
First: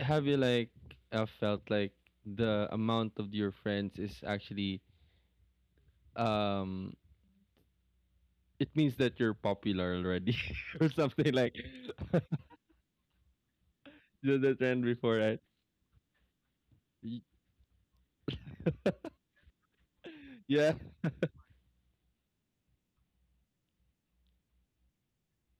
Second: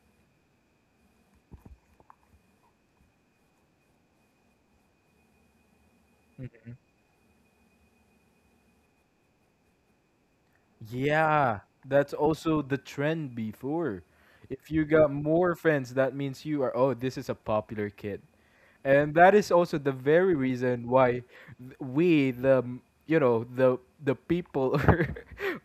[SPEAKER 2] have you like felt like the amount of your friends is actually um it means that you're popular already or something like
[SPEAKER 1] yeah, that's also the trend before.
[SPEAKER 2] the
[SPEAKER 1] If
[SPEAKER 2] trend
[SPEAKER 1] you got
[SPEAKER 2] before right?
[SPEAKER 1] more friends, that means you are, oh, this
[SPEAKER 2] Y-
[SPEAKER 1] is a popular kid. And that is also the very
[SPEAKER 2] Yeah,
[SPEAKER 1] reason why you know, the people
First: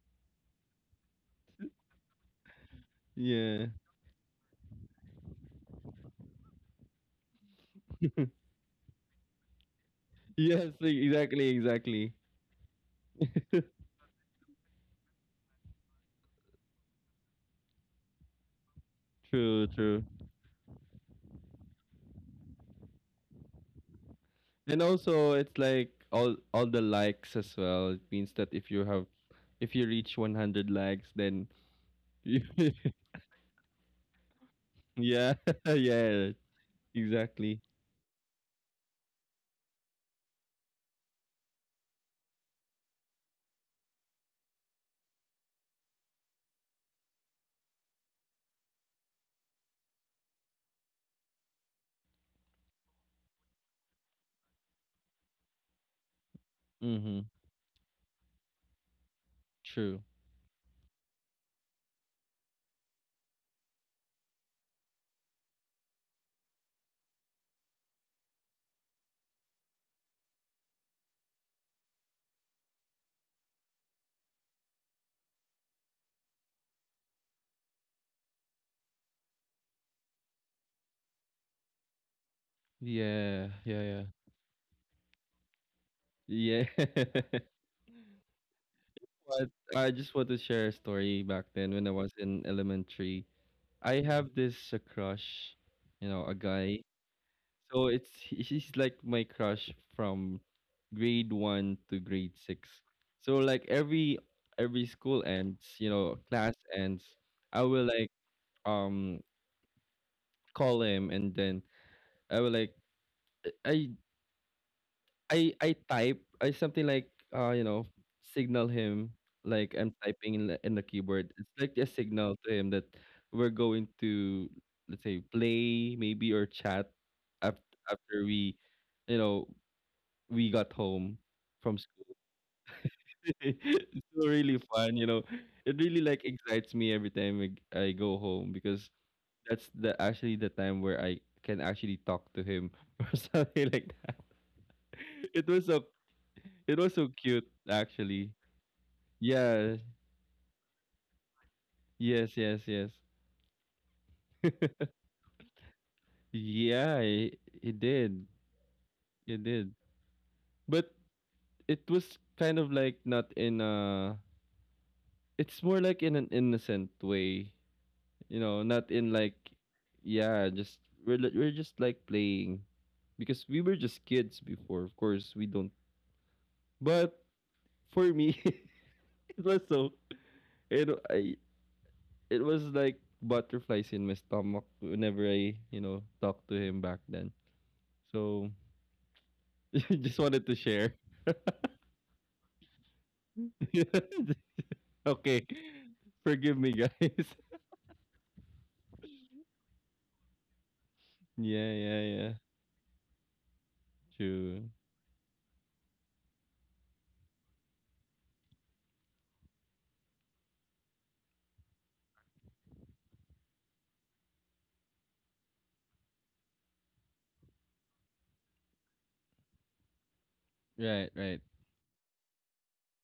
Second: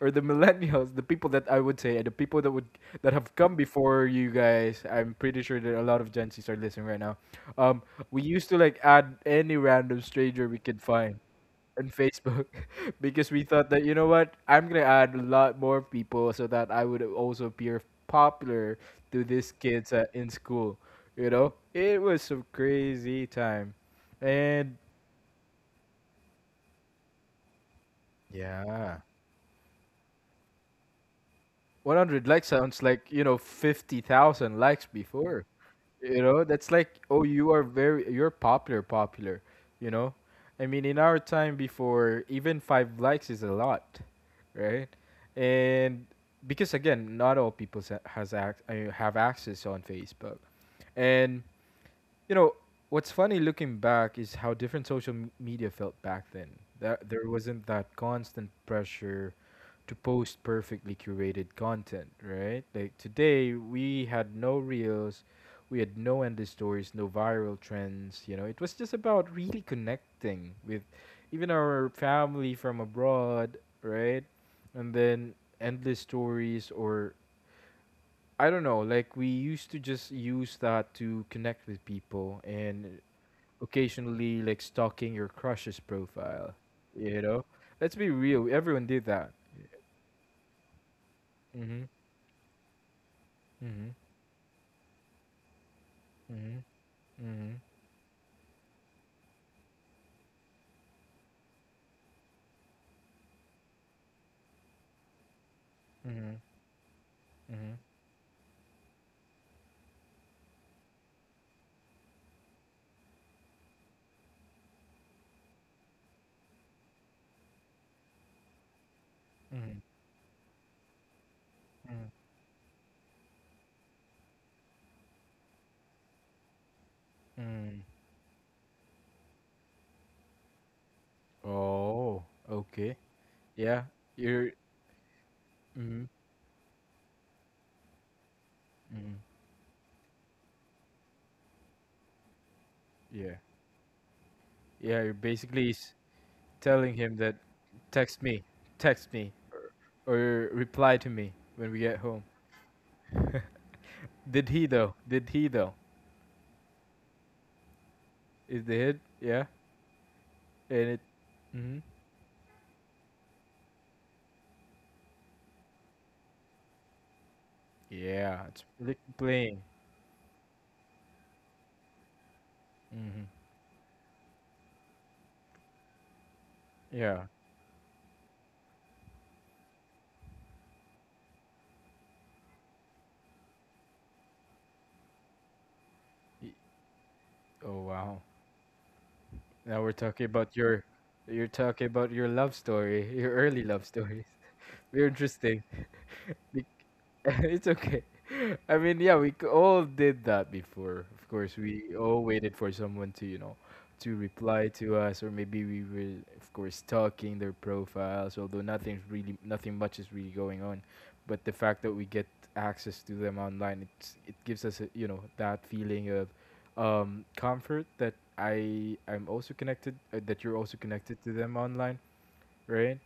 [SPEAKER 1] or the millennials, the people that I would say, the people that would that have come
[SPEAKER 2] yeah.
[SPEAKER 1] before you guys. I'm pretty sure that a lot of Gen Zs are listening right now. Um, we used to like add any random stranger we
[SPEAKER 2] Yes,
[SPEAKER 1] could find
[SPEAKER 2] exactly,
[SPEAKER 1] and
[SPEAKER 2] exactly.
[SPEAKER 1] Facebook because we thought that, you know what, I'm gonna add a lot more people so that I would also appear popular to these
[SPEAKER 2] True,
[SPEAKER 1] kids
[SPEAKER 2] true.
[SPEAKER 1] in school. You know, it was some crazy time, and
[SPEAKER 2] And also, it's like all the likes as well. It means that
[SPEAKER 1] yeah,
[SPEAKER 2] if you reach 100 likes, then
[SPEAKER 1] 100
[SPEAKER 2] you
[SPEAKER 1] likes sounds like, you know, 50,000 likes
[SPEAKER 2] Yeah,
[SPEAKER 1] before. You
[SPEAKER 2] yeah,
[SPEAKER 1] know, that's like, oh, you
[SPEAKER 2] exactly.
[SPEAKER 1] are very, you're popular, popular. You know, I mean, in our time before, even five likes is a lot, right? And because again, not all people I mean, have access on Facebook. And you know, what's funny looking back is how different media felt back then, that
[SPEAKER 2] Mm-hmm.
[SPEAKER 1] there wasn't that constant pressure to
[SPEAKER 2] True.
[SPEAKER 1] post perfectly curated content, right? Like today, we had no reels, we had no endless stories, no viral trends. You know, it was just about really connecting with even our family from abroad, right? And then endless stories, or I don't know, like we used to just use that to connect with people and
[SPEAKER 2] Yeah, yeah, yeah.
[SPEAKER 1] occasionally like stalking your crush's profile,
[SPEAKER 2] Yeah.
[SPEAKER 1] you know? Let's be real, everyone did that.
[SPEAKER 2] But I just want to share a story back then
[SPEAKER 1] Mm-hmm.
[SPEAKER 2] when I was in elementary.
[SPEAKER 1] Mm-hmm.
[SPEAKER 2] I have this crush, you know, a
[SPEAKER 1] Mhm,
[SPEAKER 2] guy.
[SPEAKER 1] mhm,
[SPEAKER 2] So he's like my crush from grade one to grade six. So like every school ends, you know,
[SPEAKER 1] mhm,
[SPEAKER 2] class ends, I
[SPEAKER 1] mhm,
[SPEAKER 2] will like um call him and then I will like I I type I something like you know signal him like
[SPEAKER 1] mhm,
[SPEAKER 2] I'm typing in in the keyboard. It's like a
[SPEAKER 1] mhm,
[SPEAKER 2] signal to him that we're going to let's say play maybe or chat after
[SPEAKER 1] mhm.
[SPEAKER 2] after we you know we got home from school.
[SPEAKER 1] Oh, okay. Yeah,
[SPEAKER 2] It's so
[SPEAKER 1] you're.
[SPEAKER 2] really fun, you know. It really
[SPEAKER 1] Mm-hmm,
[SPEAKER 2] like excites me every time I go home because
[SPEAKER 1] mm-hmm.
[SPEAKER 2] that's the actually the time where I can actually talk to him or
[SPEAKER 1] Yeah,
[SPEAKER 2] something like that.
[SPEAKER 1] yeah.
[SPEAKER 2] It was so it
[SPEAKER 1] Telling
[SPEAKER 2] was so
[SPEAKER 1] him that
[SPEAKER 2] cute,
[SPEAKER 1] text
[SPEAKER 2] actually.
[SPEAKER 1] me, text me,
[SPEAKER 2] Yeah,
[SPEAKER 1] or reply to me when we get home.
[SPEAKER 2] yes, yes, yes.
[SPEAKER 1] Did he though? Did he though?
[SPEAKER 2] It did.
[SPEAKER 1] Is the hit?
[SPEAKER 2] It
[SPEAKER 1] Yeah,
[SPEAKER 2] did.
[SPEAKER 1] and
[SPEAKER 2] But
[SPEAKER 1] it. Mm-hmm.
[SPEAKER 2] it was kind of like not in a it's more like in an innocent way. You
[SPEAKER 1] Yeah,
[SPEAKER 2] know,
[SPEAKER 1] it's
[SPEAKER 2] not
[SPEAKER 1] really
[SPEAKER 2] in like
[SPEAKER 1] playing.
[SPEAKER 2] yeah, just we're just like playing
[SPEAKER 1] Mm-hmm.
[SPEAKER 2] because we were just kids before. Of course, we don't. But
[SPEAKER 1] Yeah.
[SPEAKER 2] for me, it was so it, I it was like butterflies in my stomach whenever you know, talked
[SPEAKER 1] Y-
[SPEAKER 2] to him back then.
[SPEAKER 1] Oh wow.
[SPEAKER 2] So
[SPEAKER 1] Now we're
[SPEAKER 2] just
[SPEAKER 1] talking
[SPEAKER 2] wanted
[SPEAKER 1] about
[SPEAKER 2] to
[SPEAKER 1] your
[SPEAKER 2] share.
[SPEAKER 1] You're talking about your love story, your early love stories. We're
[SPEAKER 2] Okay.
[SPEAKER 1] interesting.
[SPEAKER 2] Forgive
[SPEAKER 1] Be-
[SPEAKER 2] me guys.
[SPEAKER 1] It's okay. I mean, yeah, all did that before. Of course,
[SPEAKER 2] Yeah,
[SPEAKER 1] we
[SPEAKER 2] yeah,
[SPEAKER 1] all
[SPEAKER 2] yeah.
[SPEAKER 1] waited for someone to, you know, to
[SPEAKER 2] True.
[SPEAKER 1] reply to us, or maybe we were, of course, stalking their profiles. Although nothing's really, nothing much is really going on, but the fact that we get access to them online, it gives us, a, you know, that feeling of comfort that I'm also connected, that you're also
[SPEAKER 2] Right,
[SPEAKER 1] connected to
[SPEAKER 2] right.
[SPEAKER 1] them online, right?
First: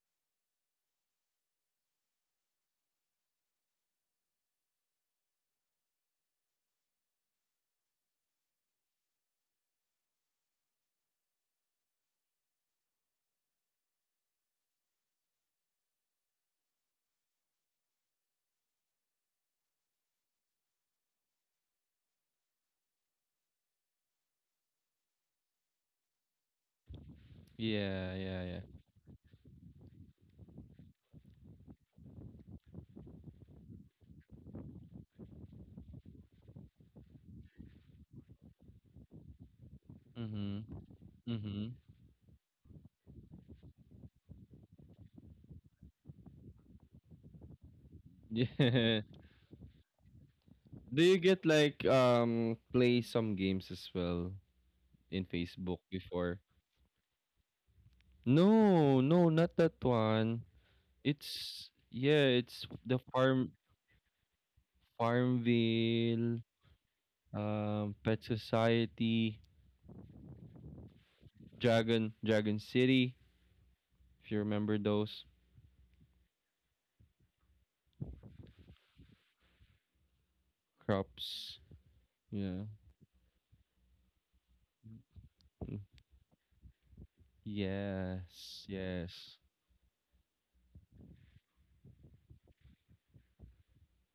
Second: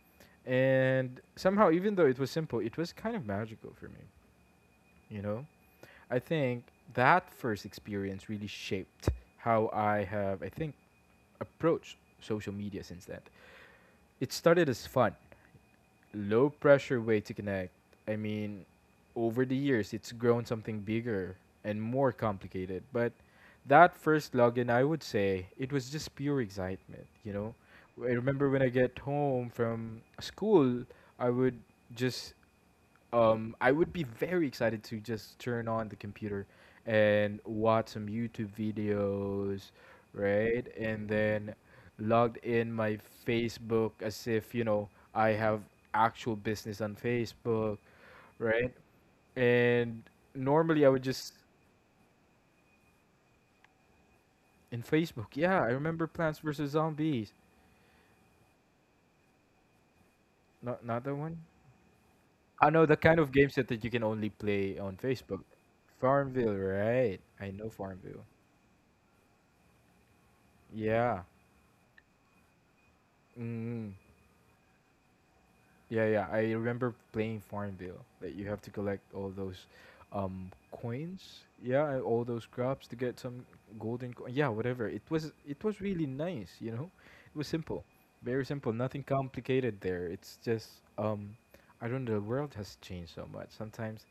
[SPEAKER 1] And somehow, even though it was simple, it was kind of magical for me, you know. I think that first experience really shaped how I have, I think, approached social media since then. It started as fun, low pressure way to connect. I mean, over the years, it's grown something bigger and more complicated. But that first login, I would say, it was just pure excitement, you know? I
[SPEAKER 2] Yeah, yeah,
[SPEAKER 1] remember
[SPEAKER 2] yeah.
[SPEAKER 1] when I get home from school, I would just I would be very excited to just turn on the computer and watch some YouTube videos,
[SPEAKER 2] Mm-hmm.
[SPEAKER 1] right? And then
[SPEAKER 2] Mm-hmm.
[SPEAKER 1] logged in my Facebook as if, you know, I have actual business on Facebook, right?
[SPEAKER 2] Yeah.
[SPEAKER 1] And normally I
[SPEAKER 2] Do
[SPEAKER 1] would
[SPEAKER 2] you
[SPEAKER 1] just
[SPEAKER 2] get like play some games as well
[SPEAKER 1] in
[SPEAKER 2] in
[SPEAKER 1] Facebook. Yeah, I
[SPEAKER 2] Facebook
[SPEAKER 1] remember
[SPEAKER 2] before?
[SPEAKER 1] Plants vs Zombies.
[SPEAKER 2] No, no, not that one.
[SPEAKER 1] Not that one.
[SPEAKER 2] It's yeah, it's
[SPEAKER 1] I know
[SPEAKER 2] the
[SPEAKER 1] the kind of
[SPEAKER 2] farm
[SPEAKER 1] game set that you can only play on Facebook.
[SPEAKER 2] Farmville,
[SPEAKER 1] Farmville, right? I know
[SPEAKER 2] Pet
[SPEAKER 1] Farmville.
[SPEAKER 2] Society,
[SPEAKER 1] Yeah.
[SPEAKER 2] Dragon City,
[SPEAKER 1] Mm.
[SPEAKER 2] if you remember those
[SPEAKER 1] Yeah, yeah. I remember playing Farmville. That you have to collect all those coins.
[SPEAKER 2] crops.
[SPEAKER 1] Yeah, and all those
[SPEAKER 2] Yeah.
[SPEAKER 1] crops to get some golden coin. Yeah, whatever. It
[SPEAKER 2] Mm.
[SPEAKER 1] was really nice, you know? It was simple. Very
[SPEAKER 2] Yes,
[SPEAKER 1] simple. Nothing
[SPEAKER 2] yes.
[SPEAKER 1] complicated there. It's just um I don't know, the world has changed so much. Sometimes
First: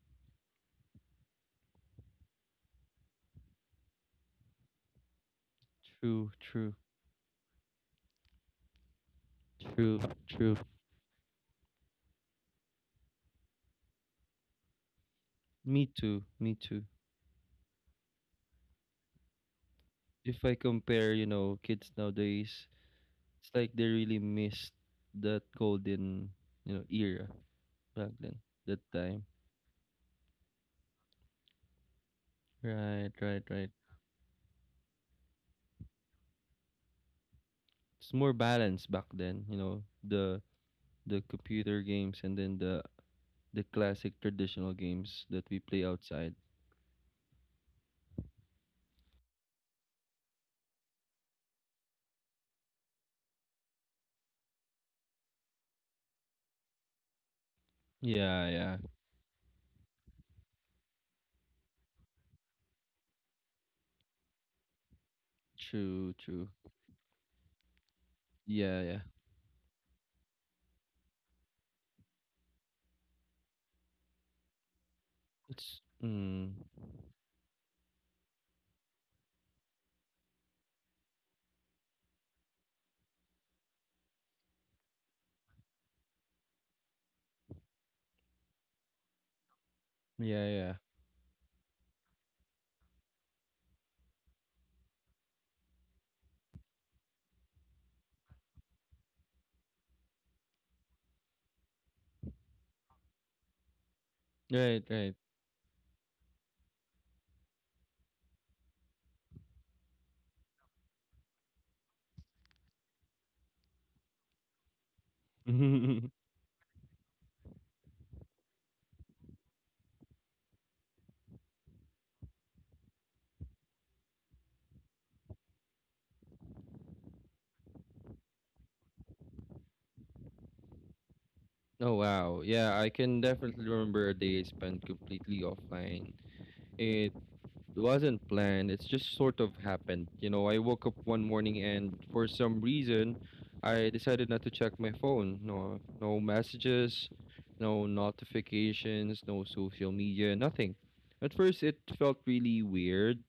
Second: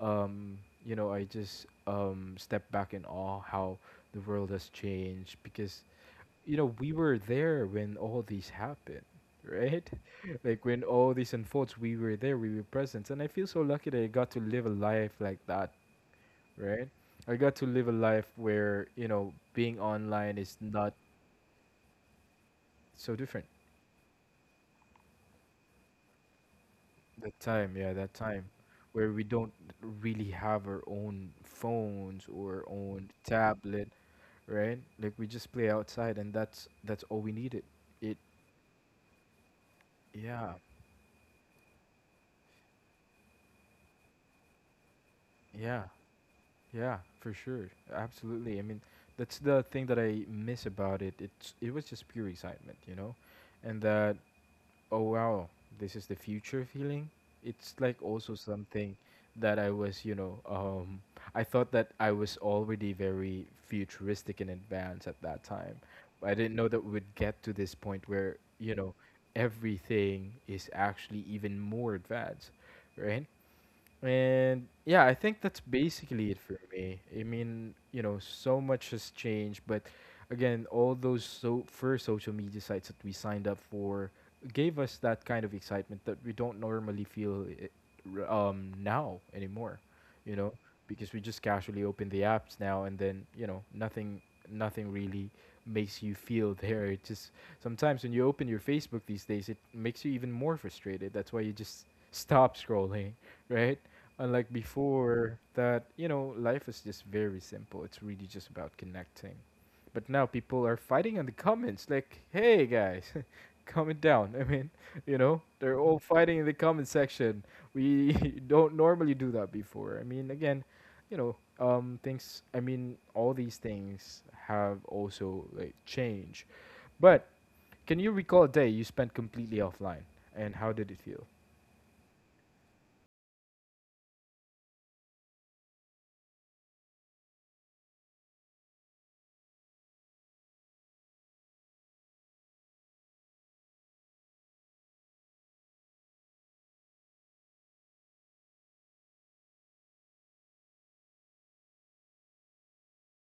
[SPEAKER 1] um you know, I just step back in awe how the world has changed because,
[SPEAKER 2] True,
[SPEAKER 1] you know,
[SPEAKER 2] true,
[SPEAKER 1] we were there when all these happened, right?
[SPEAKER 2] true, true.
[SPEAKER 1] Like when all this unfolds, we were there, we were present, and I feel so lucky that I got to live a life like that,
[SPEAKER 2] Me too, me too.
[SPEAKER 1] right? I got to live a life where, you know, being online
[SPEAKER 2] If I
[SPEAKER 1] is not
[SPEAKER 2] compare, you know, kids nowadays,
[SPEAKER 1] so different.
[SPEAKER 2] it's like they really missed that golden, you know, era
[SPEAKER 1] That time, yeah,
[SPEAKER 2] back
[SPEAKER 1] that
[SPEAKER 2] then,
[SPEAKER 1] time
[SPEAKER 2] that
[SPEAKER 1] where we
[SPEAKER 2] time.
[SPEAKER 1] don't really have our own phones or own
[SPEAKER 2] Right, right, right.
[SPEAKER 1] tablet, right? Like we just play outside, and that's all we needed.
[SPEAKER 2] It's
[SPEAKER 1] It,
[SPEAKER 2] more balanced back then, you know,
[SPEAKER 1] yeah,
[SPEAKER 2] the computer games and then the classic traditional games that we
[SPEAKER 1] yeah.
[SPEAKER 2] play outside.
[SPEAKER 1] Yeah, for sure. Absolutely. I mean, that's the thing that I miss about it. It was just pure excitement, you know? And that, oh wow, this is the future feeling. It's like also
[SPEAKER 2] Yeah, yeah.
[SPEAKER 1] something that I was, you know, I thought that I was already very futuristic in advance at that time.
[SPEAKER 2] True,
[SPEAKER 1] I
[SPEAKER 2] true.
[SPEAKER 1] didn't know that we'd get to this point where, you
[SPEAKER 2] Yeah,
[SPEAKER 1] know,
[SPEAKER 2] yeah.
[SPEAKER 1] everything is actually even more advanced, right? And yeah, I think that's
[SPEAKER 2] It's
[SPEAKER 1] basically it
[SPEAKER 2] mm,
[SPEAKER 1] for me. I mean, you know, so much has changed, but again, all those first social media sites that we signed up for gave us that kind of excitement that we don't normally feel it, now anymore, you
[SPEAKER 2] yeah,
[SPEAKER 1] know,
[SPEAKER 2] yeah.
[SPEAKER 1] because we just casually open the apps now and then, you know, nothing really makes you feel there. It just sometimes when you open your Facebook these days, it makes you even more frustrated. That's why you just stop scrolling right? Unlike
[SPEAKER 2] Right, right.
[SPEAKER 1] before, that, you know, life is just very simple. It's really just about connecting. But now people are fighting in the comments, like, hey guys, comment down. I mean, you know, they're all fighting in the comment section. We don't normally do that before. I mean, again, you know, things, I mean, all these things have also, like, changed. But can you recall a day you spent completely offline and how did it feel?
[SPEAKER 2] Oh wow. Yeah, I can definitely remember a day spent completely offline. It wasn't planned. It's just sort of happened. You know, I woke up one morning and for some reason, I decided not to check my phone. No, no messages, no notifications, no social media, nothing. At first, it felt really weird.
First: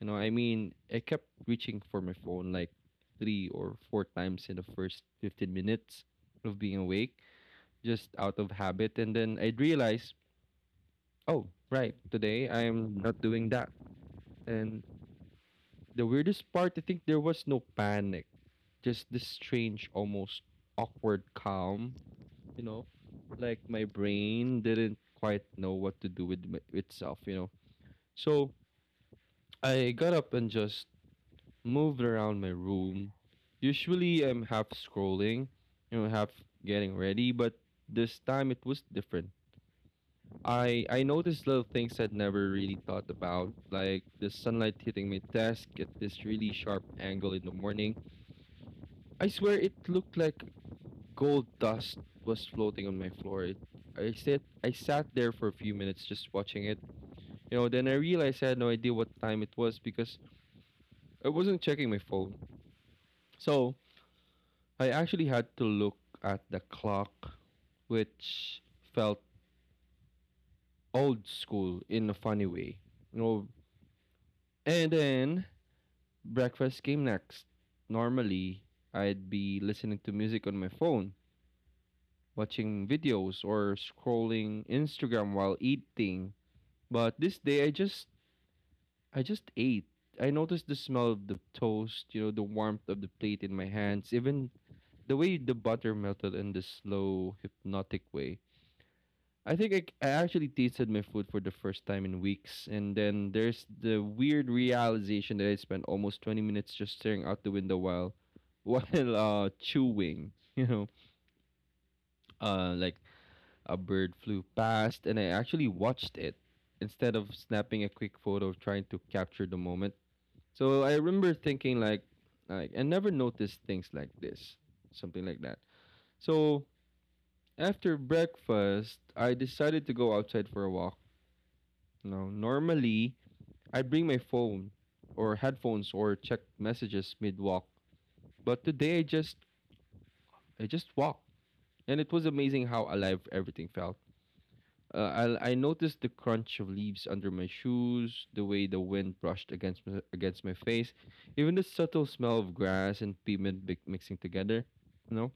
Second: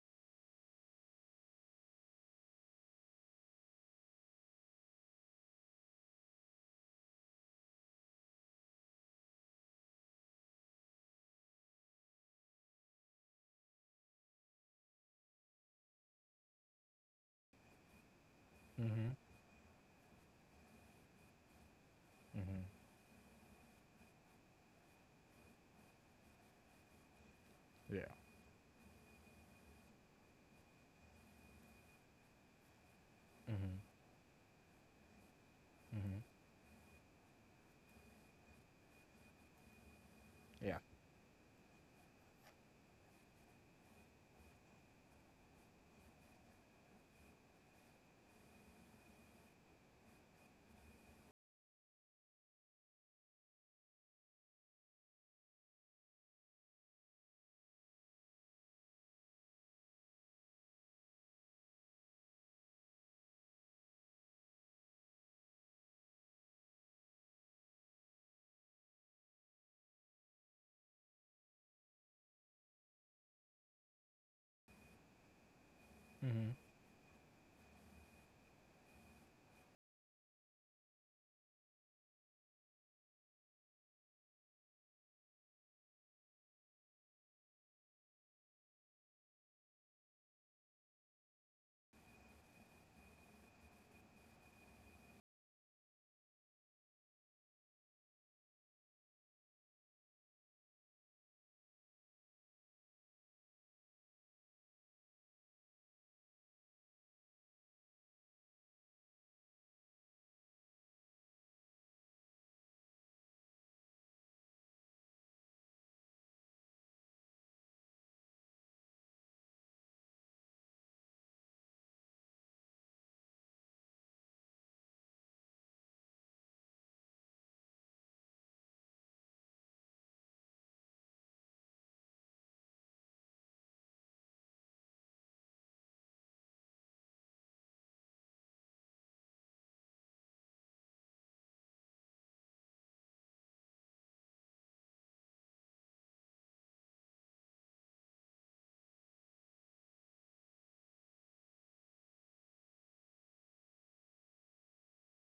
[SPEAKER 2] I kept reaching for my phone like three or four times in the first 15 minutes of being awake, just out of habit. And then I'd realize, oh, right, today I'm not doing that. And the weirdest part, I think there was no panic, just
[SPEAKER 1] Mm-hmm.
[SPEAKER 2] this strange, almost awkward calm, you know? Like my brain didn't quite know what to do with itself, you know?
[SPEAKER 1] Yeah.
[SPEAKER 2] So I got up and just moved around my room.
[SPEAKER 1] Mm-hmm.
[SPEAKER 2] Usually I'm half scrolling, you know, half getting ready, but this time it was different.
[SPEAKER 1] Yeah.
[SPEAKER 2] I noticed little things I'd never really thought about, like the sunlight hitting my desk at this really sharp angle in the morning. I swear it looked like gold dust was floating on my floor. It, I sat there for a few minutes just watching it. You know, then I realized I had no idea what time it was because I wasn't checking my phone. So I actually had to look at the clock, which felt old school in a funny way. You know, and then
[SPEAKER 1] Mm-hmm.
[SPEAKER 2] breakfast came next. Normally, I'd be listening to music on my phone watching videos or scrolling Instagram while eating. But this day I just ate. I noticed the smell of the toast, you know, the warmth of the plate in my hands, even the way the butter melted in the slow hypnotic way. I think I actually tasted my food for the first time in weeks, and then there's the weird realization that I spent almost 20 minutes just staring out the window while while chewing, you know, like a bird flew past, and I actually watched it instead of snapping a quick photo of trying to capture the moment. So I remember thinking like I never noticed things like this, something like that. So after breakfast, I decided to go outside for a walk. Now, normally I bring my phone or headphones or check messages mid walk, but today I just walked, and it was amazing how alive everything felt. I noticed the crunch of leaves under my shoes, the way the wind brushed against against my face, even the subtle smell of grass and pavement mixing together. You know,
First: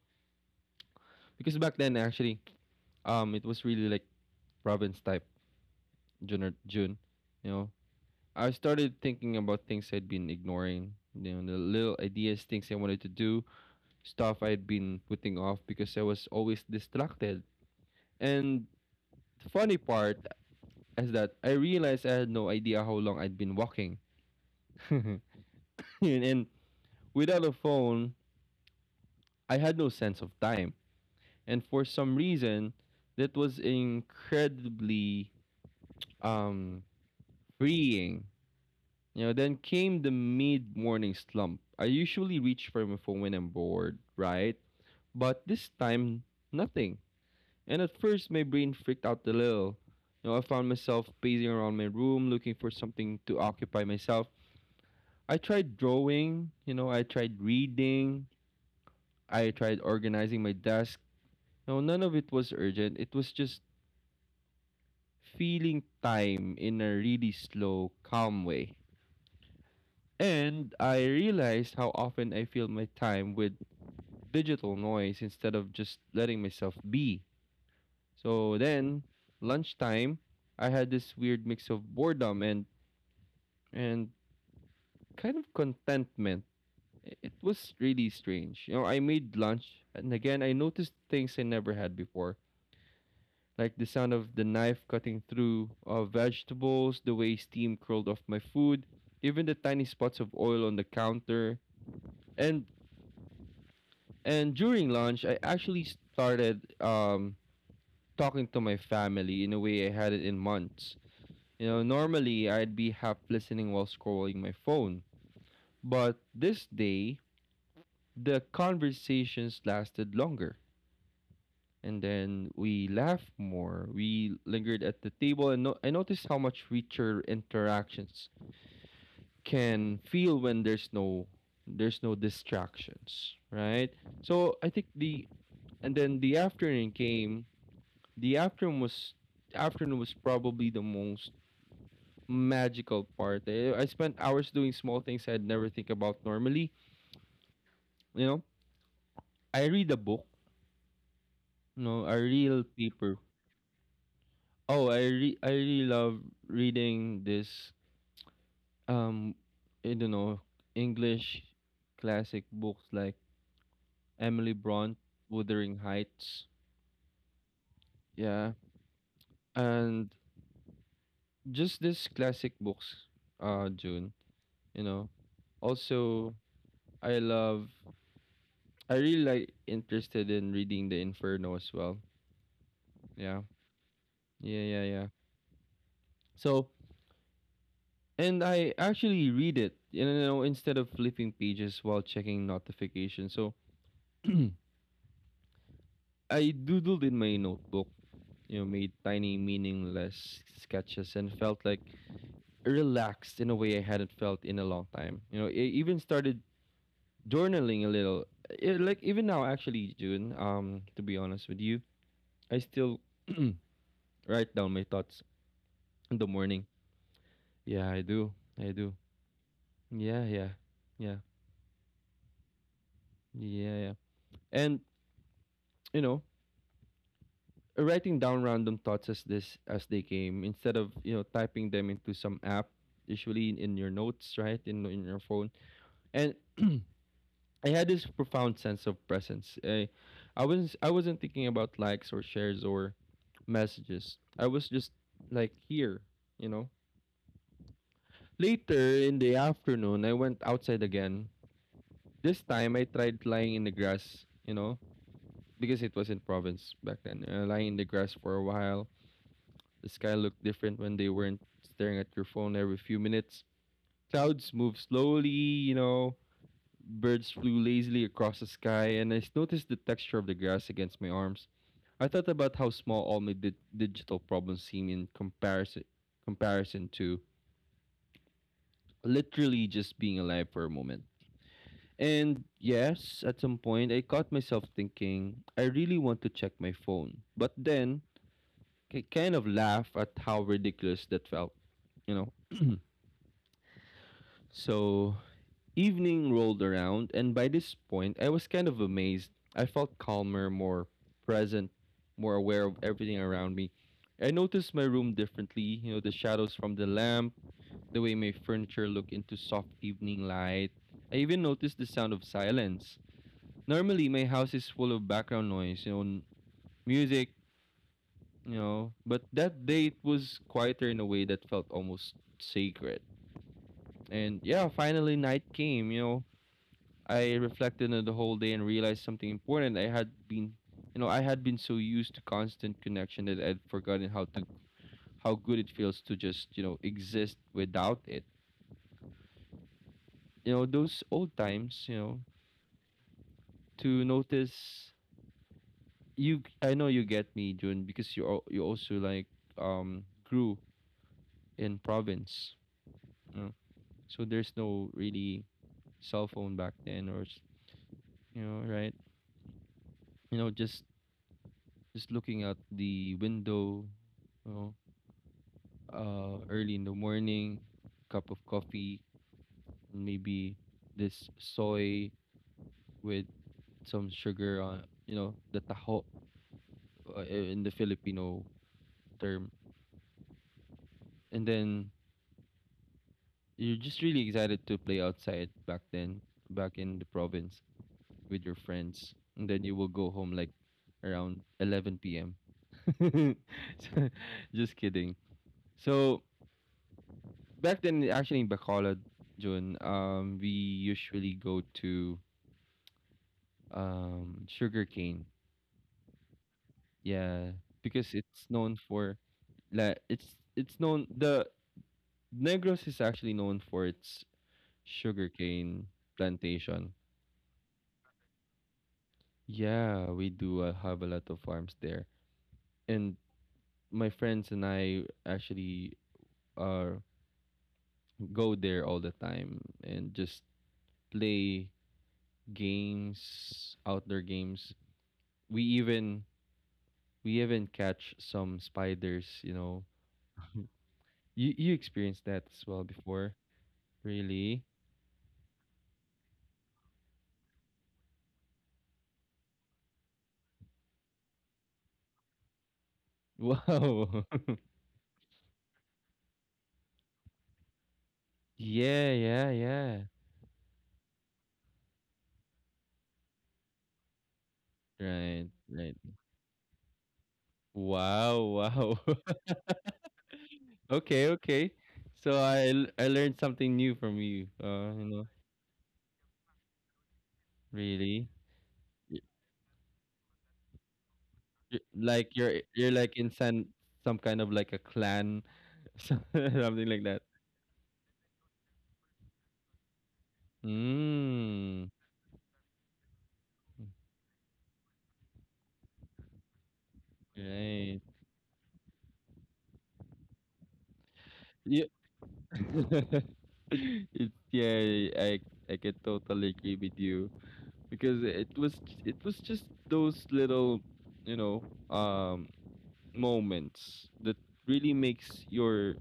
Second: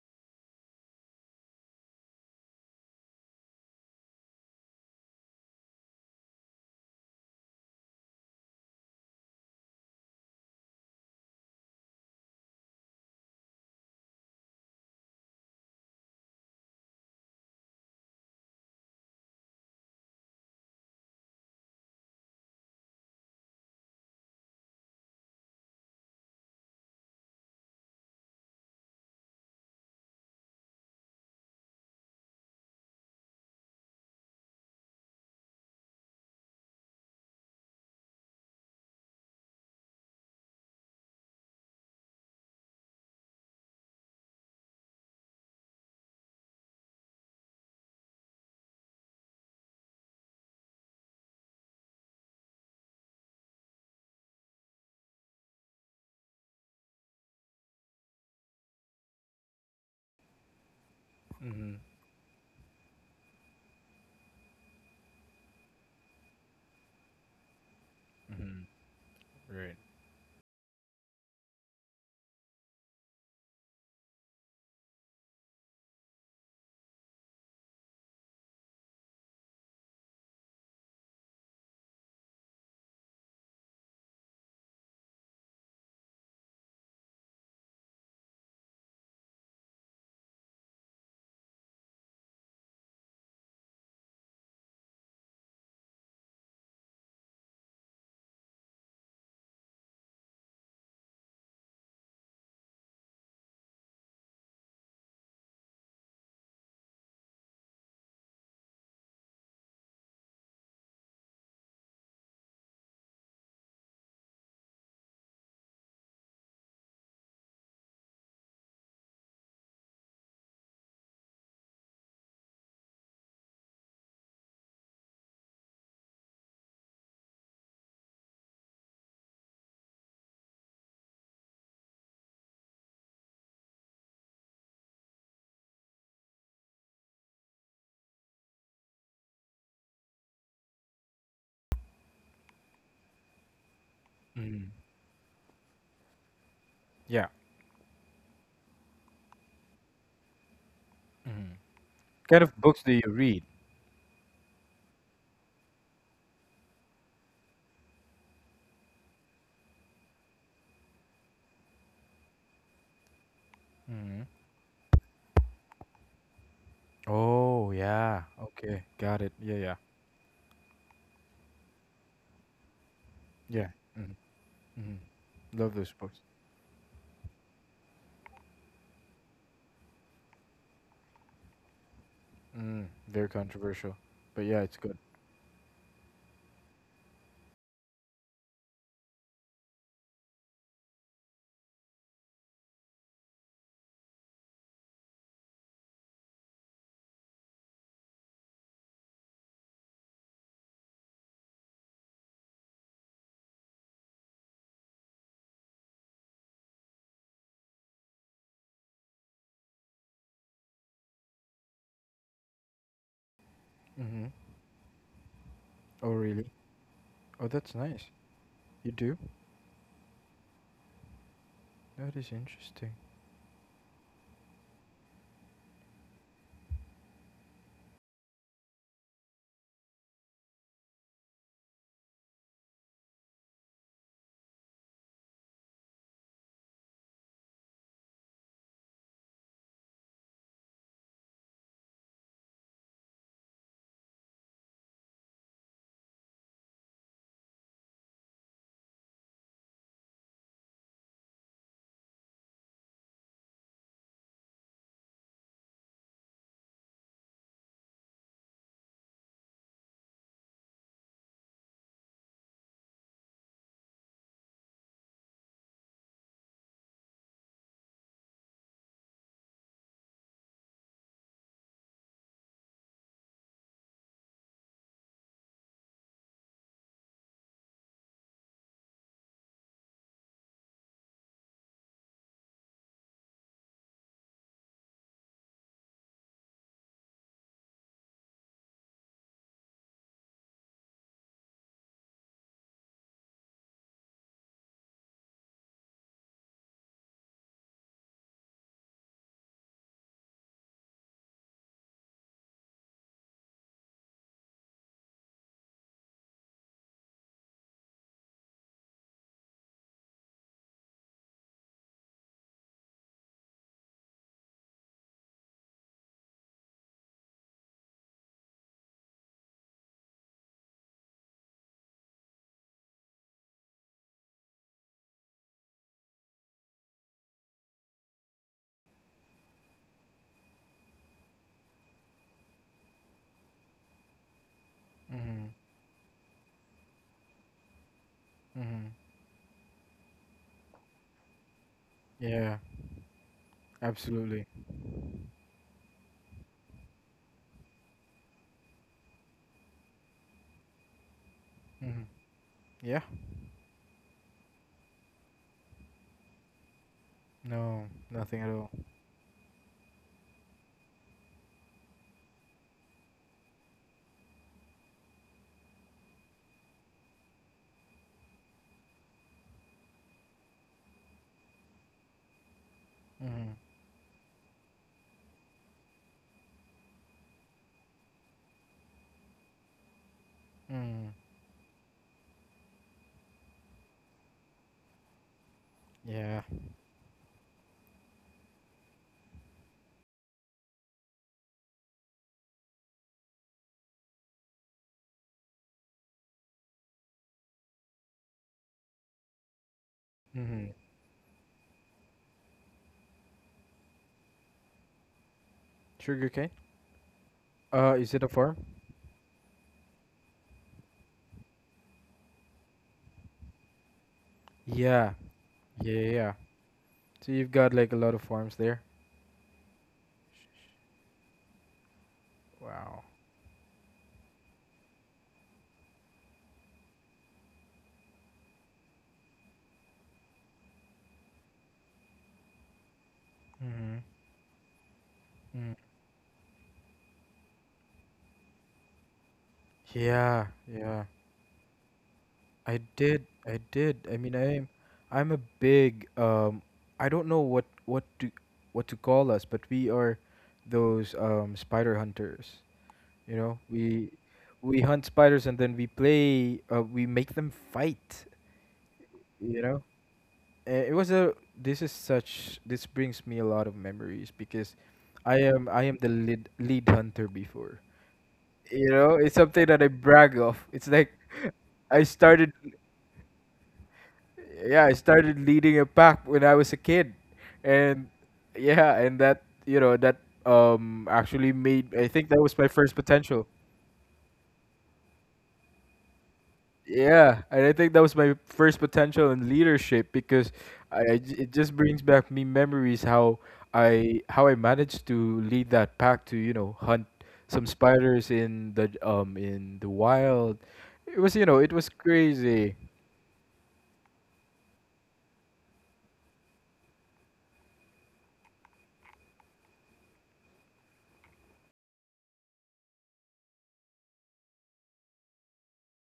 [SPEAKER 2] because back then actually, it was really like province type June, you know, I started thinking about things I'd been ignoring. You know, the little ideas, things I wanted to do, stuff I'd been putting off because I was always distracted. And the funny part as that, I realized I had no idea how long I'd been walking. and, and without a phone, I had no sense of time. And for some reason, that was incredibly um, freeing. You know, then came the mid morning slump. I usually reach for my phone when I'm bored, right? But this time, nothing. And at first, my brain freaked out a little. You know, I found myself pacing around my room looking for something to occupy myself. I tried drawing, you know, I tried reading, I tried organizing my desk.
[SPEAKER 1] Mm-hmm.
[SPEAKER 2] No, none of it was urgent. It was just feeling time in a really slow, calm way. And I realized how often I fill my time with digital noise instead of just letting myself be. So then, lunchtime, I had this weird mix of boredom and kind of contentment it was really strange. You know, I made lunch, and again, I noticed things I never had before, like the sound of the knife cutting through vegetables, the way steam curled off my food, even the tiny spots of oil on the counter. And and during lunch, I actually started talking to my family in a way I hadn't in months. You know, normally I'd be half listening while scrolling my phone, but this day the conversations lasted longer and then we laughed more. We lingered at the table, and I noticed how much richer interactions can feel when there's no distractions, right? So I think the And then the afternoon came. The afternoon was probably the most magical part. I spent hours
[SPEAKER 1] Mm.
[SPEAKER 2] doing small things I'd never think about normally.
[SPEAKER 1] Yeah.
[SPEAKER 2] You know, I read a book. No, know, a
[SPEAKER 1] Kind of
[SPEAKER 2] real
[SPEAKER 1] books do you
[SPEAKER 2] paper.
[SPEAKER 1] read?
[SPEAKER 2] Oh, I really love reading this. Um, I don't know, English classic books like
[SPEAKER 1] Hmm.
[SPEAKER 2] Emily Bront, Wuthering Heights.
[SPEAKER 1] Oh, yeah.
[SPEAKER 2] Yeah.
[SPEAKER 1] Okay. Got it. Yeah, yeah.
[SPEAKER 2] And just these classic books,
[SPEAKER 1] Yeah.
[SPEAKER 2] June,
[SPEAKER 1] Hmm.
[SPEAKER 2] you know.
[SPEAKER 1] Hmm. Love those books.
[SPEAKER 2] Also, I love, I really like interested in reading The Inferno as well.
[SPEAKER 1] Mm. They're
[SPEAKER 2] Yeah.
[SPEAKER 1] controversial. But yeah,
[SPEAKER 2] Yeah,
[SPEAKER 1] it's
[SPEAKER 2] yeah,
[SPEAKER 1] good.
[SPEAKER 2] yeah. So, and I actually read it, you know, instead of flipping pages while checking notifications. So, I doodled in my notebook, you know, made tiny, meaningless sketches and felt like relaxed in a way I hadn't felt in a long time. You know, I even started journaling a little. It, like even now, actually, June. To be honest with you, I still
[SPEAKER 1] Hmm.
[SPEAKER 2] write down my thoughts
[SPEAKER 1] Oh,
[SPEAKER 2] in the
[SPEAKER 1] really?
[SPEAKER 2] morning.
[SPEAKER 1] Oh, that's
[SPEAKER 2] Yeah, I
[SPEAKER 1] nice.
[SPEAKER 2] do. I
[SPEAKER 1] You
[SPEAKER 2] do.
[SPEAKER 1] do?
[SPEAKER 2] Yeah, yeah, yeah,
[SPEAKER 1] That is interesting.
[SPEAKER 2] yeah, yeah. And you know, writing down random thoughts as this as they came, instead of typing them into some app, usually in your notes, right in your phone. And I had this profound sense of presence. I wasn't thinking about likes or shares or messages. I was just like here, you know. Later in the afternoon, I went outside again. This time, I tried lying in the grass, you know, because it was in province back then. Lying in the grass for a while. The sky looked different when they weren't staring at your phone every few minutes. Clouds moved slowly, you know, birds flew lazily across the sky, and noticed the texture of the grass against my arms. I thought about how small all my digital problems seem in comparison to literally just being alive for a moment. And yes, at some point I caught myself thinking I really want to check my phone. But then I kind of laugh at how ridiculous that felt, you know. So, evening rolled around, and by this point, I was kind of amazed. I felt calmer, more present, more aware of everything around me. I noticed my room differently, you know, the shadows from the lamp, the way my furniture looked into soft evening light. I even noticed the sound of silence. Normally, my house is full of background noise, you know, music, but that day it was quieter in a way that felt almost sacred. And yeah, finally, night came. I reflected on the whole day and realized something important. I had been so used to constant connection that I'd forgotten how to how
[SPEAKER 1] Hmm.
[SPEAKER 2] good it feels to just exist without it.
[SPEAKER 1] Hmm.
[SPEAKER 2] You know, those old times,
[SPEAKER 1] Yeah,
[SPEAKER 2] to
[SPEAKER 1] absolutely.
[SPEAKER 2] notice you, I know you get me, June, because you also like grew in
[SPEAKER 1] Hmm.
[SPEAKER 2] province.
[SPEAKER 1] Yeah.
[SPEAKER 2] You know? So there's no really cell phone back then, or
[SPEAKER 1] No, nothing
[SPEAKER 2] you
[SPEAKER 1] at
[SPEAKER 2] know,
[SPEAKER 1] all.
[SPEAKER 2] right? You know, just looking out the window, you know, early in the morning, cup of coffee, and maybe this soy with
[SPEAKER 1] Hmm.
[SPEAKER 2] some sugar on, you know, the taho, uh, in the Filipino term.
[SPEAKER 1] Hmm.
[SPEAKER 2] And then you're just really excited to play outside back then,
[SPEAKER 1] Yeah.
[SPEAKER 2] back in the province with your friends. And then you will go home like around 11 p.m. So, just kidding. So back then, actually in Bacolod, June, we
[SPEAKER 1] Hmm.
[SPEAKER 2] usually go to sugarcane.
[SPEAKER 1] Sugarcane?
[SPEAKER 2] Yeah, because
[SPEAKER 1] Is it a
[SPEAKER 2] it's
[SPEAKER 1] farm?
[SPEAKER 2] known for, like, it's known, the Negros is actually known for its
[SPEAKER 1] Yeah.
[SPEAKER 2] sugarcane
[SPEAKER 1] Yeah, yeah. Yeah.
[SPEAKER 2] plantation.
[SPEAKER 1] So you've got like a lot of farms there.
[SPEAKER 2] Yeah, we do, have a lot of farms there.
[SPEAKER 1] Wow.
[SPEAKER 2] And my friends and I actually are go there all the time and just play games,
[SPEAKER 1] Mhm.
[SPEAKER 2] outdoor games. we
[SPEAKER 1] Mm.
[SPEAKER 2] even we even catch some spiders, you know.
[SPEAKER 1] Yeah, yeah.
[SPEAKER 2] You experienced that as
[SPEAKER 1] I
[SPEAKER 2] well
[SPEAKER 1] did.
[SPEAKER 2] before?
[SPEAKER 1] I did. I mean,
[SPEAKER 2] Really?
[SPEAKER 1] I'm a big I don't know what to call us, but we are those spider hunters, you know? We
[SPEAKER 2] Wow.
[SPEAKER 1] we hunt spiders, and then we play, we make them fight,
[SPEAKER 2] Yeah, yeah,
[SPEAKER 1] you know?
[SPEAKER 2] yeah.
[SPEAKER 1] It was a this is such this brings me a lot of memories because I
[SPEAKER 2] Right,
[SPEAKER 1] am I
[SPEAKER 2] right.
[SPEAKER 1] am the lead hunter before.
[SPEAKER 2] Wow,
[SPEAKER 1] You
[SPEAKER 2] wow.
[SPEAKER 1] know, it's something that I brag of. It's like,
[SPEAKER 2] Okay, okay.
[SPEAKER 1] I
[SPEAKER 2] So
[SPEAKER 1] started,
[SPEAKER 2] I learned something new from you.
[SPEAKER 1] yeah, I
[SPEAKER 2] You know,
[SPEAKER 1] started leading a pack when I was a kid, and
[SPEAKER 2] really?
[SPEAKER 1] yeah,
[SPEAKER 2] Y-
[SPEAKER 1] and that, you know, that actually made I think
[SPEAKER 2] Like
[SPEAKER 1] that was
[SPEAKER 2] you're
[SPEAKER 1] my
[SPEAKER 2] you're
[SPEAKER 1] first
[SPEAKER 2] like in
[SPEAKER 1] potential.
[SPEAKER 2] some kind of like a clan, something like that.
[SPEAKER 1] Yeah, and I think that was my first potential in leadership because, it just
[SPEAKER 2] Mm.
[SPEAKER 1] brings back me memories how I managed to lead that pack to, you know, hunt some
[SPEAKER 2] Right.
[SPEAKER 1] spiders in the wild. It was you know it
[SPEAKER 2] Yeah.
[SPEAKER 1] was crazy.
[SPEAKER 2] Yeah, I I can totally agree with you. Because it was just those little, you know um moments that really makes